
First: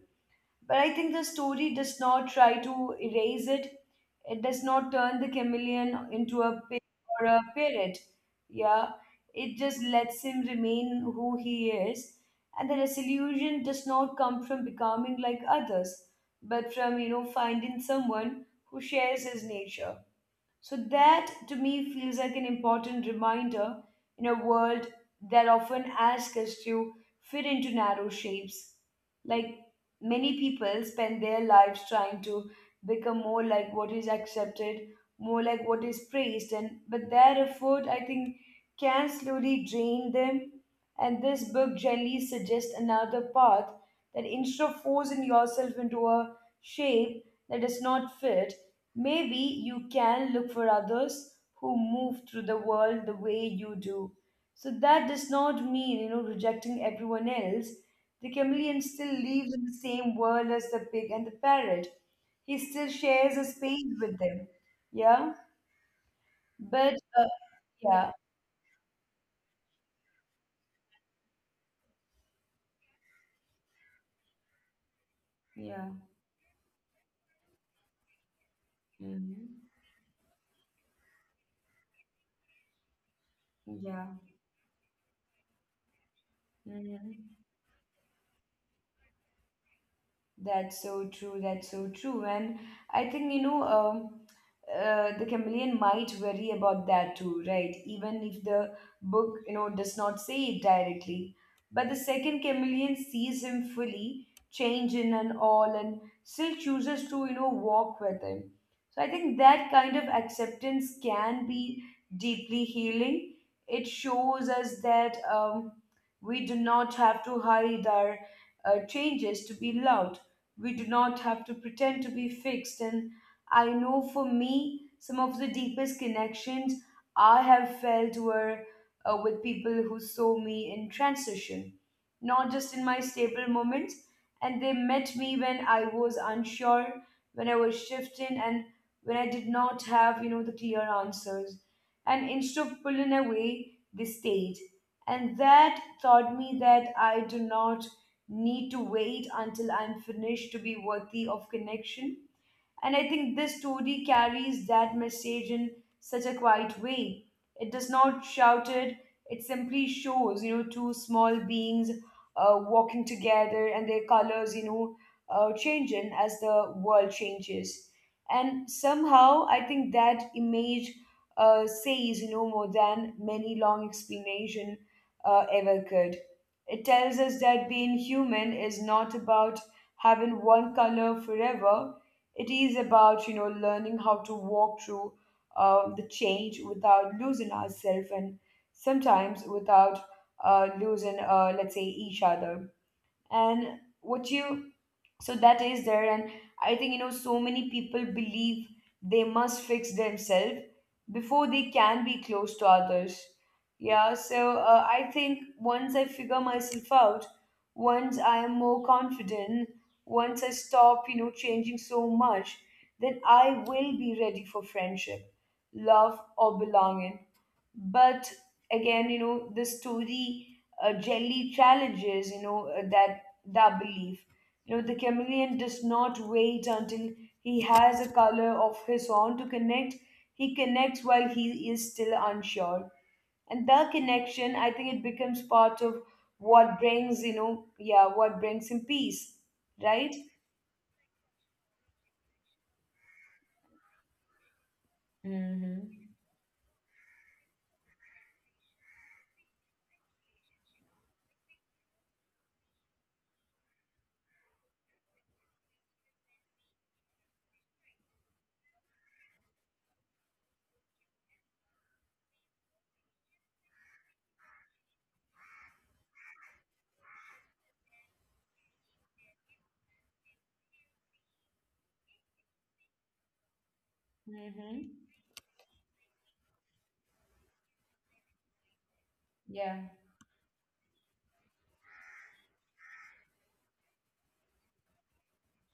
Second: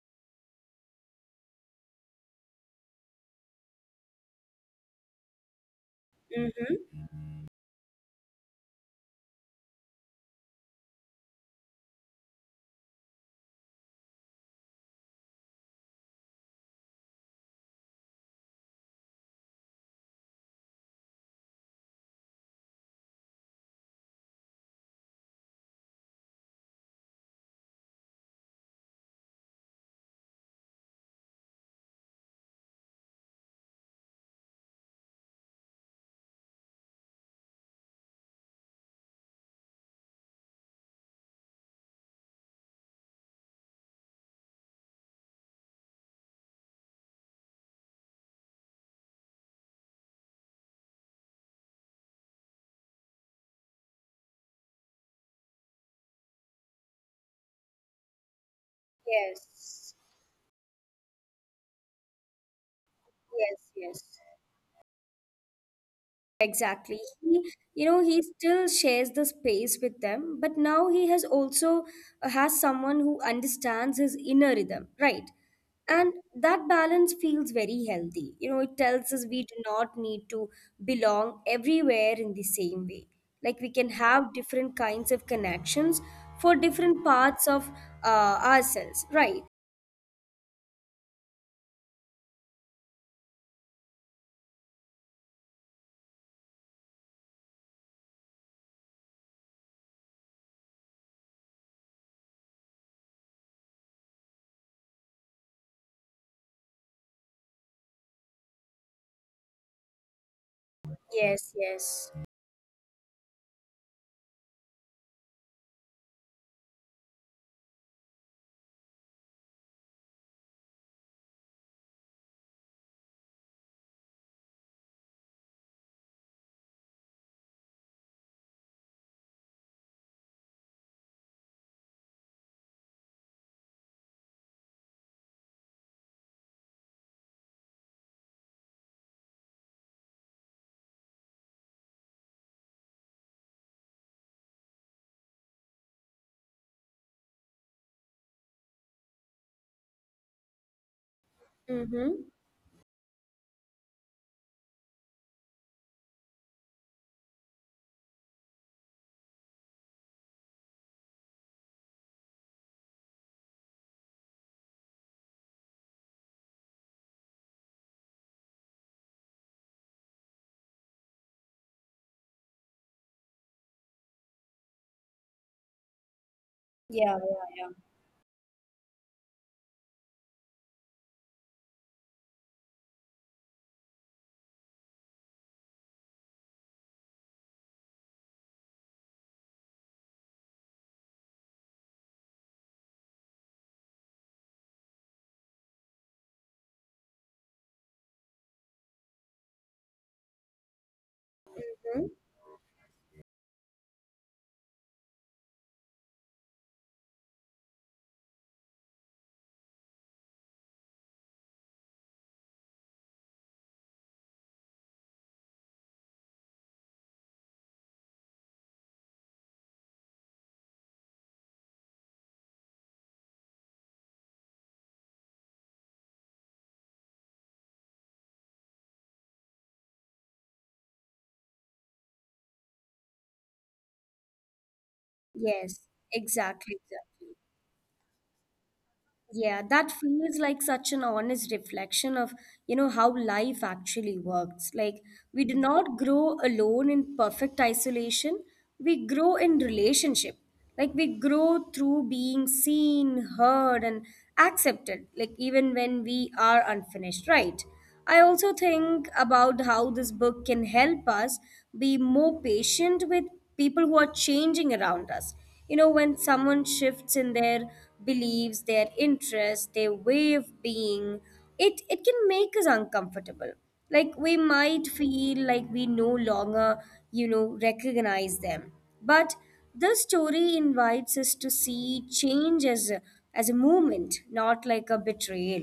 S1: But I think the story does not try to erase it. It does not turn the chameleon into a pig
S2: Mm-hmm.
S1: or a parrot. Yeah, it just lets him remain who he is. And the resolution does not come from becoming like others, but from, you know, finding someone who shares his nature. So that to me feels like an important reminder in a world that often asks us to fit into narrow shapes. Like many people spend their lives trying to become more like what is accepted, more like what is praised, and but that effort, I think, can slowly drain them. And this book generally suggests another path, that instead of forcing yourself into a shape that does not fit, maybe you can look for others who move through the world the way you do. So that does not mean, you know, rejecting everyone else. The chameleon still lives in the
S2: Yes,
S1: same world as the pig and the parrot. He still shares a
S2: yes,
S1: space
S2: yes.
S1: with them. Yeah,
S2: Exactly.
S1: but uh,
S2: He, you know,
S1: yeah,
S2: he still shares the space with them, but now he has also uh, has someone who understands his inner rhythm, right?
S1: yeah,
S2: And that balance feels very healthy. You know, it tells us we do
S1: hmm,
S2: not need to belong everywhere in the same way. Like, we can
S1: yeah.
S2: have different kinds of connections for different
S1: Hmm.
S2: parts of uh, ourselves, right?
S1: That's so true. That's so true. And I think, you know, um, uh, the chameleon might worry about that too, right? Even if the book, you know, does not say it directly. But the second chameleon sees him fully, change in and all, and still chooses to, you know, walk with him. So I think that kind of acceptance can
S2: Yes,
S1: be
S2: yes.
S1: deeply healing. It shows us that um, we do not have to hide our uh, changes to be loved. We do not have to pretend to be fixed. And I know for me, some of the deepest connections I have felt were uh, with people who saw me in transition, not just in my stable moments. And they met me when I was unsure, when I was shifting, and when I did not have, you know, the clear answers. And instead of pulling away, they stayed, and that taught me that I do not need to wait until I'm finished to be worthy of connection.
S2: Mm-hmm.
S1: And I think this story carries that message in such a quiet way. It does not shout it, it simply shows, you know, two small beings uh, walking together, and their colors, you know, uh, changing as the world changes. And somehow, I think that image uh, says, you know, more than many long explanation uh, ever could. It
S2: Yeah,
S1: tells us
S2: yeah, yeah.
S1: that being human is not about having one color forever. It is about, you know, learning how to walk through uh, the change without losing ourselves, and sometimes without uh, losing, uh, let's say, each other. And what you so that is there. And i think, you know so many people believe they must fix themselves before they can
S2: Mhm.
S1: be close to others. Yeah. So uh, i think once I figure myself out, once I am more confident, once I stop, you know, changing so much, then I will be ready for friendship, love, or belonging. But again, you know, the story, uh, jelly challenges, you know, uh, that that belief. You know, the chameleon does not wait until he has a color of his own to connect. He connects while he is still unsure, and the connection, I think, it becomes part
S2: Yes,
S1: of what
S2: exactly,
S1: brings, you
S2: exactly.
S1: know yeah, what brings him peace.
S2: Yeah, that
S1: Right.
S2: feels like such an honest reflection of, you know, how life actually works. Like, we do not
S1: Mm-hmm.
S2: grow alone in perfect isolation. We grow in relationship. Like, we grow through being seen, heard, and accepted, like, even when we are unfinished, right? I also think about how this book can help us be more patient with people who are changing around us. You know, when someone shifts in their beliefs, their interests, their way of being, it, it can make us uncomfortable. Like, we might
S1: Mm-hmm.
S2: feel like we no longer, you know, recognize them. But
S1: Yeah.
S2: this story invites us to see change as a, as a movement, not like a betrayal.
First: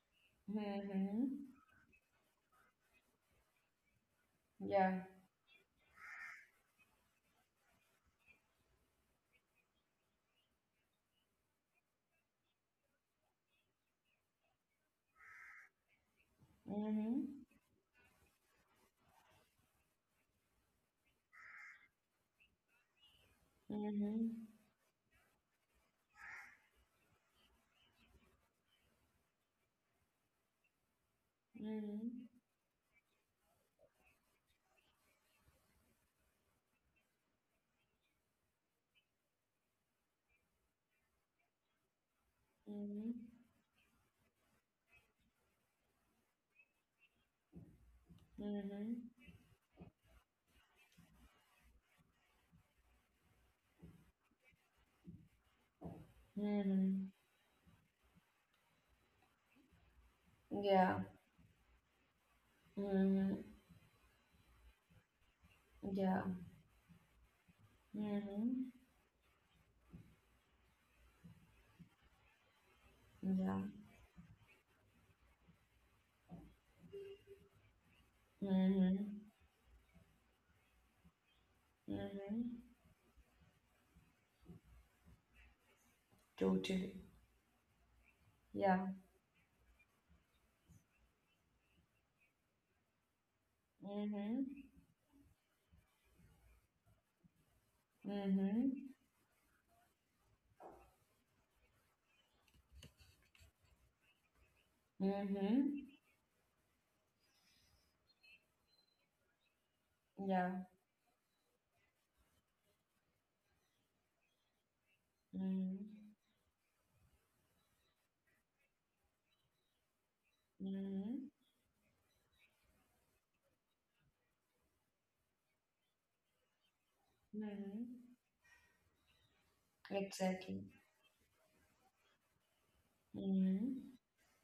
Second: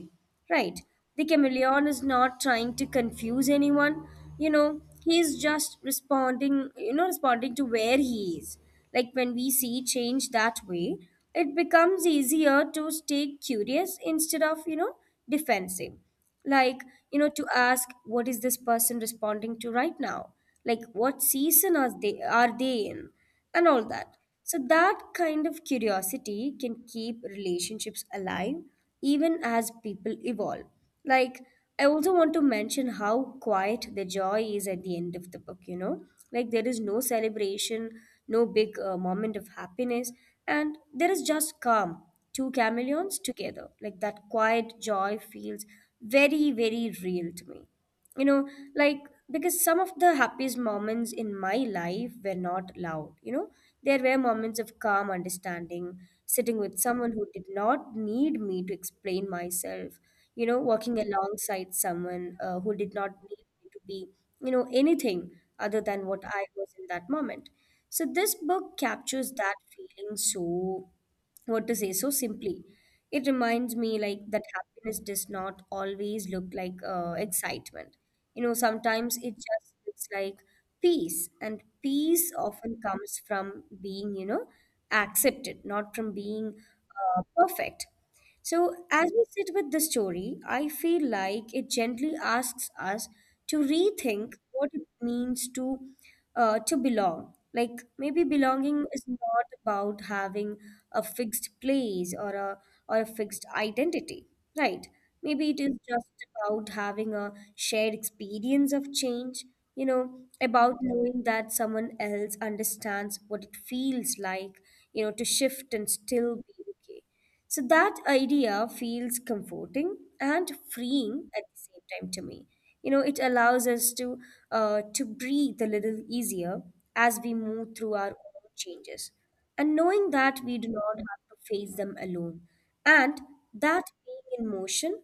S2: Right. The
S1: Mm-hmm.
S2: chameleon is not trying to confuse anyone. You know,
S1: Yeah.
S2: he's just responding, you know, responding to where he is. Like, when we see change that way, it becomes easier to stay curious instead of, you know, defensive, like, you know to
S1: Mm-hmm.
S2: ask, what is this person responding to right now, like what season are they are they in, and all that.
S1: Mm-hmm.
S2: So that kind of curiosity can keep relationships alive even as people evolve. Like, I also want to
S1: Mm-hmm.
S2: mention how quiet the joy is at the end of the book, you know? Like, there is no celebration, no big uh, moment of happiness, and there is just calm. Two chameleons
S1: Mm-hmm.
S2: together. Like, that quiet joy feels very, very real to me you know like,
S1: Mm-hmm.
S2: because some of the happiest moments in my life were not loud you know There were moments of calm understanding, sitting with someone who
S1: Mm-hmm.
S2: did not need me to explain myself you know walking
S1: Yeah.
S2: alongside someone uh, who did not need me to
S1: Mm-hmm.
S2: be you know anything other than what I
S1: Yeah.
S2: was in that moment. So this book
S1: Mm-hmm.
S2: captures that feeling, so, what to say, so simply. It reminds
S1: Yeah.
S2: me, like, that happiness does not always look like uh, excitement. You know, sometimes it
S1: Mm-hmm.
S2: just looks like peace, and peace often
S1: Mm-hmm.
S2: comes from being, you know, accepted, not from being uh,
S1: Totally.
S2: perfect. So, as we
S1: Yeah.
S2: sit with the story, I feel like it gently asks us to rethink what it
S1: Mm-hmm.
S2: means to uh, to belong. Like, maybe belonging is
S1: Mm-hmm.
S2: not about having a fixed place, or a or a fixed identity, right? Maybe it is just
S1: Mm-hmm.
S2: about having a shared experience of change, you know, about
S1: Yeah.
S2: knowing that someone else understands what it feels like, you know, to shift and still be
S1: Mm-hmm.
S2: okay. So that idea feels comforting and freeing at the same
S1: Mm-hmm.
S2: time to me. You know, it allows us to uh, to breathe a little easier as we move through our own
S1: Mm-hmm.
S2: changes, and knowing that we do not have
S1: Exactly.
S2: to face them alone, and that being in
S1: Mm-hmm.
S2: motion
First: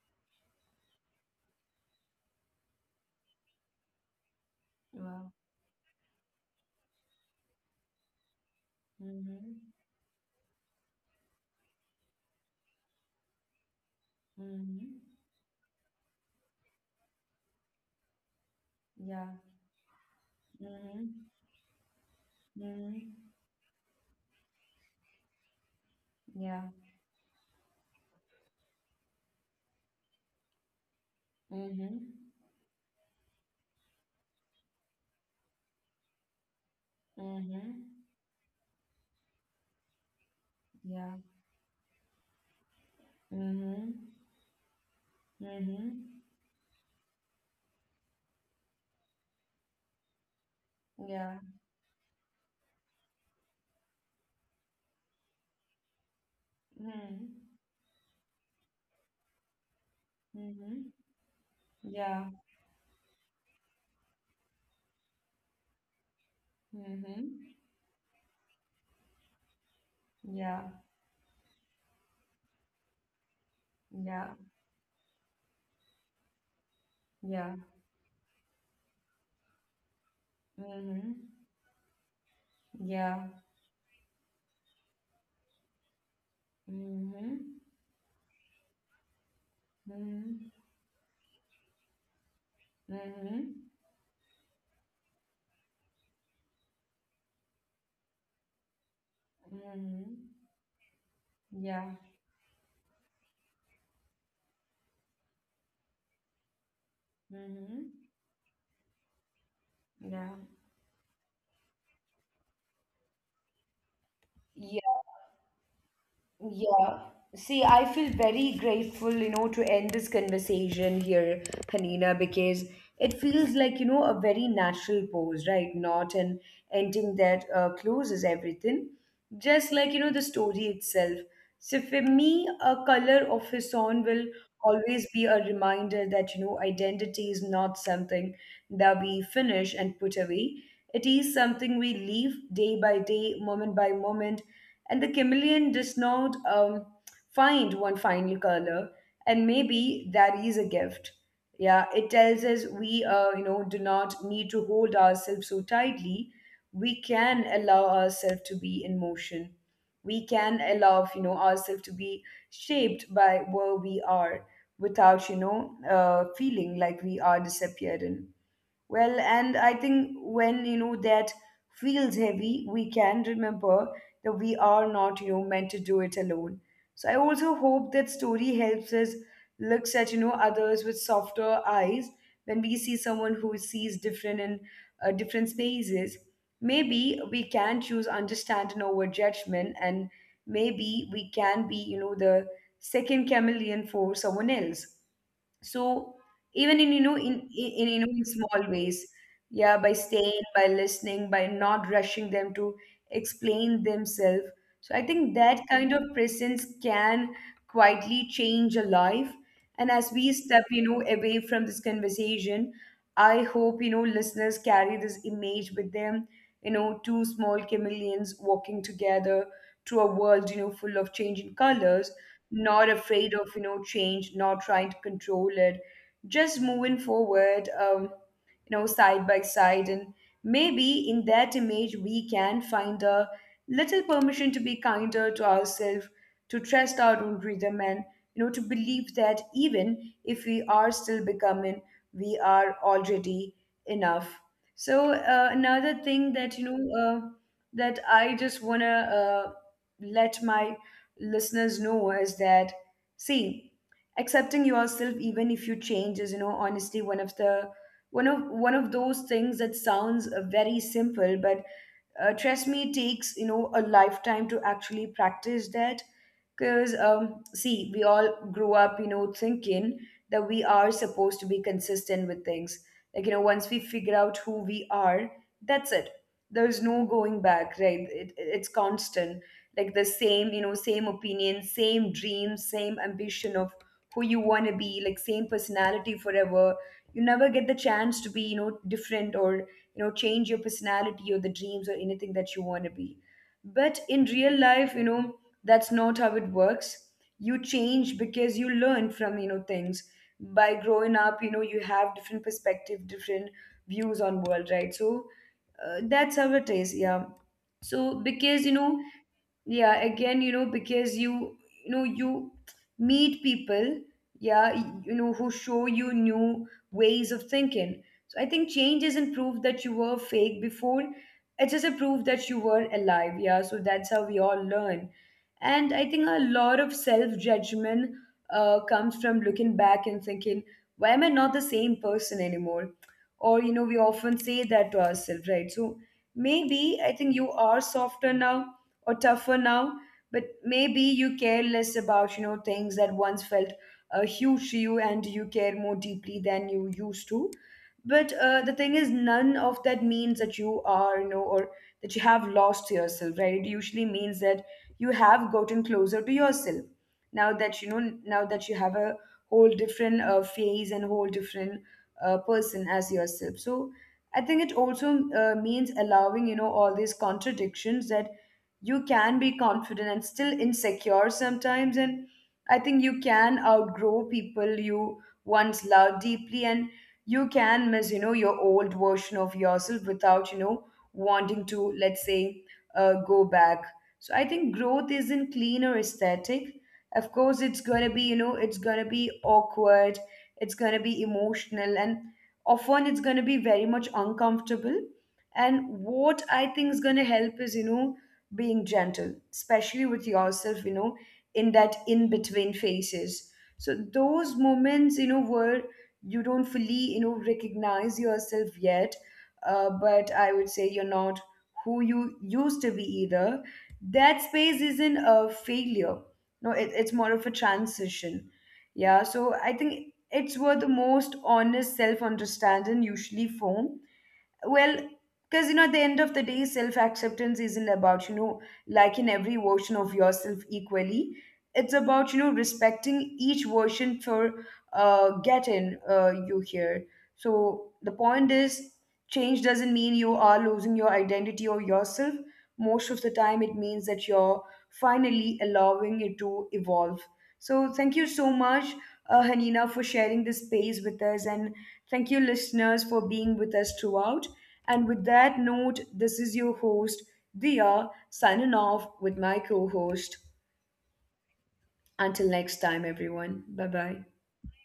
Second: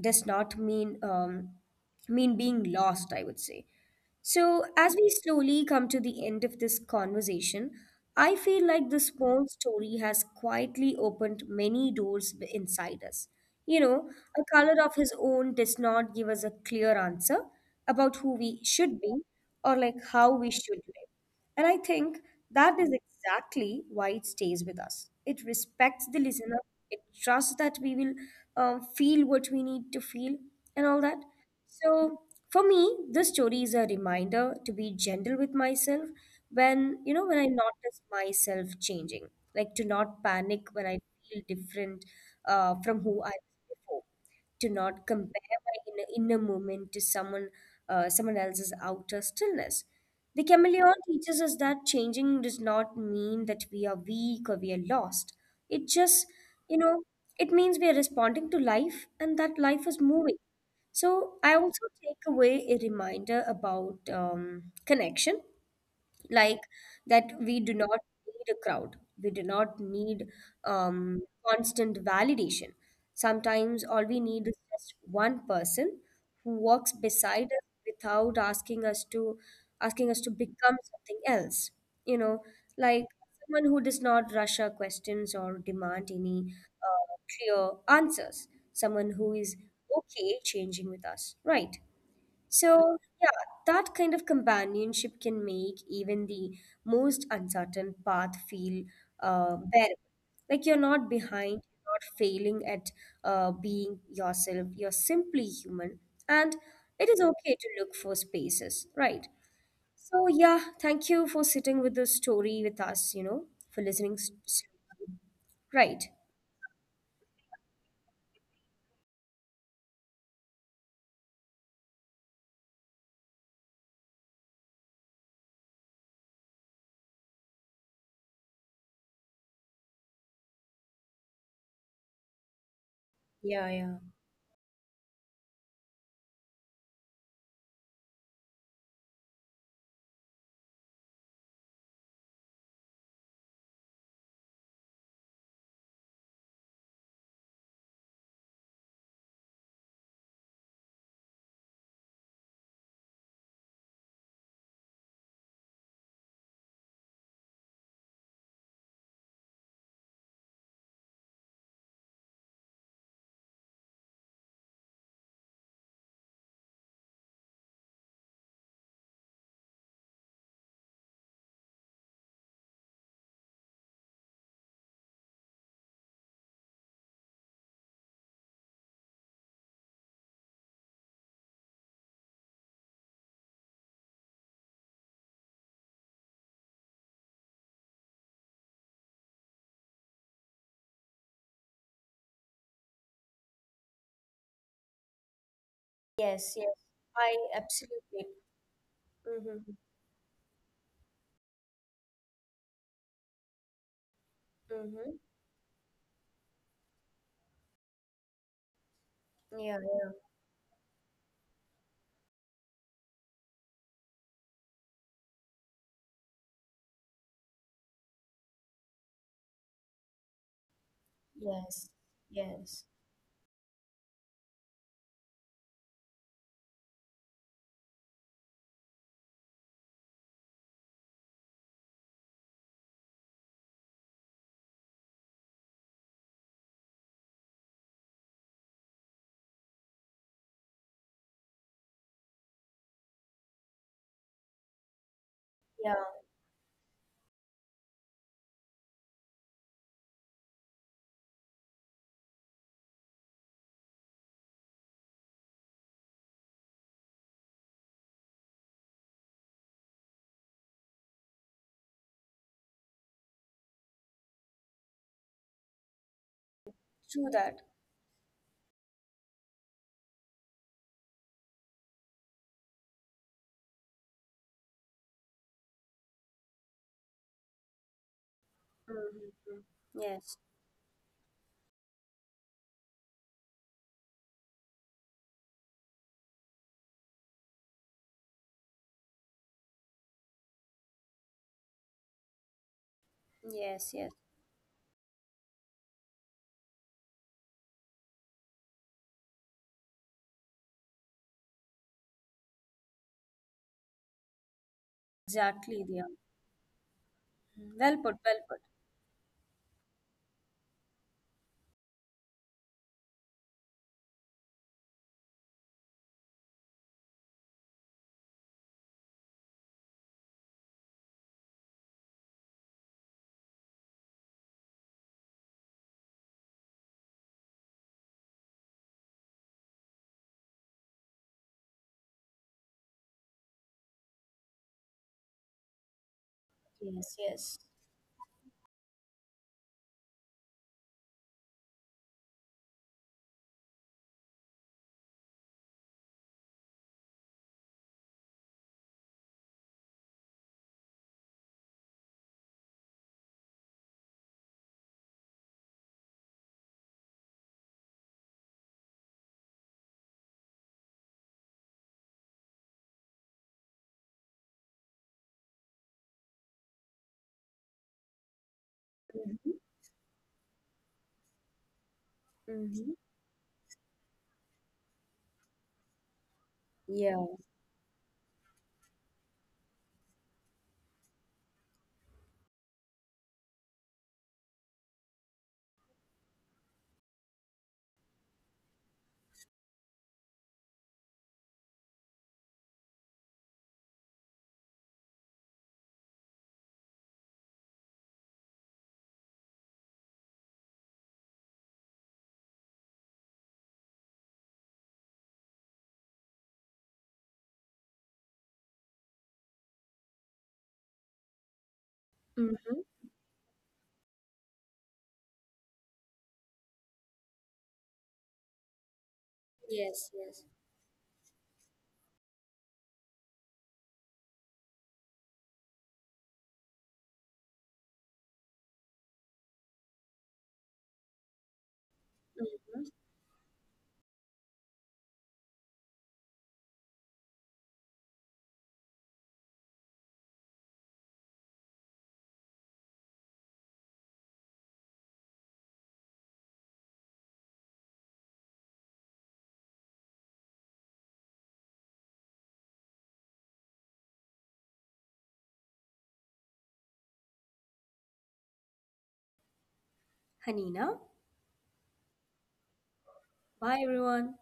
S2: does not mean um, mean being lost, I would say. So, as we
S1: Wow.
S2: slowly come to the end of this conversation, I feel like this small
S1: Mm-hmm.
S2: story has quietly opened many doors b- inside us. You know, a color of
S1: Mm-hmm.
S2: his own does not give us a clear answer about who we should be,
S1: Yeah.
S2: or like, how we should live.
S1: Mm-hmm.
S2: And I think that is
S1: Mm-hmm.
S2: exactly why it stays with us. It respects the listener,
S1: Yeah.
S2: it trusts that we will um, feel what we need to feel and all that. So
S1: Mm-hmm.
S2: for me, this story is a reminder to be gentle with myself when, you know, when I notice
S1: Mm-hmm.
S2: myself changing, like to not panic when I
S1: Yeah.
S2: feel different, uh, from who I was
S1: Mm-hmm.
S2: before, to not compare my inner,
S1: Mm-hmm.
S2: inner moment to someone uh, someone else's outer stillness. The chameleon
S1: Yeah.
S2: teaches us that changing does not mean that we are weak or we are lost. It just, you know,
S1: Mhm.
S2: it means we are responding to life, and that life is moving.
S1: Mhm.
S2: So I also take
S1: Ja.
S2: away a reminder about um, connection, like that
S1: Mhm.
S2: we do not need a crowd, we do not need
S1: Ja.
S2: um, constant validation. Sometimes all we
S1: Ja.
S2: need is just one person who walks beside
S1: Ja.
S2: us without asking us to asking us to become something
S1: Mhm.
S2: else, you know like
S1: Ja.
S2: someone who does not rush our questions or demand any uh,
S1: Mhm.
S2: clear answers, someone who is okay
S1: Mhm.
S2: changing with us, right? So, yeah,
S1: Mhm.
S2: that kind of companionship can make even the most uncertain path feel uh, bearable.
S1: Mhm.
S2: Like, you're not behind, you're
S1: Ja.
S2: not failing at uh, being yourself, you're simply human. And it is okay to
S1: Mhm.
S2: look for spaces, right? So, yeah, thank you for sitting with the story with us, you know, for listening. s- s-
S1: Yeah.
S2: Right.
S1: Yeah. See, I feel very grateful, you know, to end this conversation here, Hanina, because it feels like, you know, a very natural pose, right? Not an ending that uh, closes everything. Just like, you know, the story itself. So for me, a color of his
S2: Yeah,
S1: song
S2: yeah.
S1: will always be a reminder that, you know, identity is not something that we finish and put away. It is something we leave day by day, moment by moment, and the chameleon does not um, find one final color. And maybe that is a gift. Yeah, it tells us we uh, you know, do not need to hold ourselves so tightly. We can allow ourselves to be in motion. We can allow, you know, ourselves to be shaped by where we are without, you know, uh, feeling like we are disappearing. Well, and I think when, you know, that feels heavy, we can remember that we are not, you know, meant to do it alone. So I also hope that story helps us looks at, you know, others with softer eyes when we see someone who sees different in uh, different spaces. Maybe we can choose understanding over judgment, and maybe we can be, you know, the second chameleon for someone else. So
S2: Yes,
S1: even
S2: yes.
S1: in, you know, in,
S2: I
S1: in in, you know, in
S2: absolutely.
S1: small ways, yeah, by
S2: Mm-hmm.
S1: staying, by listening, by not rushing them to explain themselves. So I think
S2: Mm-hmm.
S1: that kind of presence can quietly change a life. And
S2: Yeah,
S1: as we
S2: yeah.
S1: step, you know, away from this conversation, I hope, you know, listeners carry this image with them, you know, two small chameleons walking together through a world, you know, full of changing colors,
S2: Yes.
S1: not
S2: Yes.
S1: afraid of, you know, change, not trying to control it, just moving forward. Um, you know, side by side. And maybe in that image, we can find a little permission to be kinder to ourselves, to trust our own rhythm, and, you know, to believe that even if we are still becoming, we are already enough. So, uh, another
S2: Yeah,
S1: thing that, you know, uh, that I just want to uh, let my listeners know is that, see, accepting yourself even if you change is, you know, honestly, one of the one of one of those things that sounds uh, very simple, but uh, trust me, it takes, you know, a lifetime to actually practice that. Because, um,
S2: true that.
S1: see, we all grew up, you know, thinking that we are supposed to be consistent with things. Like, you know, once we figure out who we are, that's it. There's no going back, right? It, it's constant.
S2: Mm-hmm.
S1: Like the same,
S2: Yes,
S1: you know, same opinion, same dream, same ambition of who you want to be, like same personality forever. You never get the chance to be, you know, different, or, you know, change your personality or the dreams or anything that you want to be. But
S2: yes,
S1: in
S2: yes.
S1: real life, you know, that's not how it works. You change because you learn from, you know, things. By growing up, you know, you have different perspective, different views on world, right? So uh,
S2: Exactly, yeah.
S1: that's how it is. Yeah.
S2: Mm,
S1: So
S2: well put,
S1: because,
S2: well
S1: you
S2: put.
S1: know, yeah, again, you know, because you you know, you meet people, yeah, y- you know, who show you new ways of thinking. So I think change isn't proof that you were fake before, it's just a proof that you were alive. Yeah, so that's how we all learn. And I think a lot of self judgment uh, comes from looking back and thinking, why am I not the same person anymore? Or, you know, we often say that to ourselves, right? So maybe, I think, you
S2: Yes.
S1: are
S2: Yes.
S1: softer now or tougher now, but maybe you care less about, you know, things that once felt uh, huge to you, and you care more deeply than you used to. But uh, the thing is, none of that means that you are, you know, or that you have lost yourself, right? It usually means that you have gotten closer to yourself. Now that you know, now that you have a whole different uh, phase and whole different uh, person as yourself. So I think it also uh, means allowing, you know, all these contradictions, that you can be
S2: Mm-hmm.
S1: confident and still insecure sometimes. And I think you
S2: Mm-hmm.
S1: can outgrow people you once loved deeply, and you
S2: Yeah.
S1: can miss, you know, your old version of yourself without, you know, wanting to, let's say, uh, go back. So I think growth isn't clean or aesthetic. Of course it's gonna be, you know, it's gonna be awkward, it's gonna be emotional, and often it's gonna be very much uncomfortable. And what I think is gonna help is, you know, being gentle, especially with yourself, you know, in that in between phases. So those moments, you know, where you don't fully, you know, recognize yourself yet, uh, but I would say you're not who you used to be
S2: Mm-hmm.
S1: either. That space isn't a failure. No, it, it's more of a transition. Yeah, so I think it's
S2: Yes,
S1: where the
S2: yes.
S1: most honest self understanding usually form. Well, because, you know, at the end of the day, self acceptance isn't about, you know, liking every version of yourself equally. It's about, you know, respecting
S2: Mm.
S1: each version for uh getting uh you here. So the point is, change doesn't mean you are losing your identity or yourself. Most of the time it means that you're finally allowing it to evolve. So thank you so much, uh, Hanina, for sharing this space with us, and thank you, listeners, for being with us throughout. And with that note, this is your host, Dia, signing off with my co-host.
S2: Hanina,
S1: Until next time, everyone. Bye
S2: bye
S1: bye.
S2: everyone.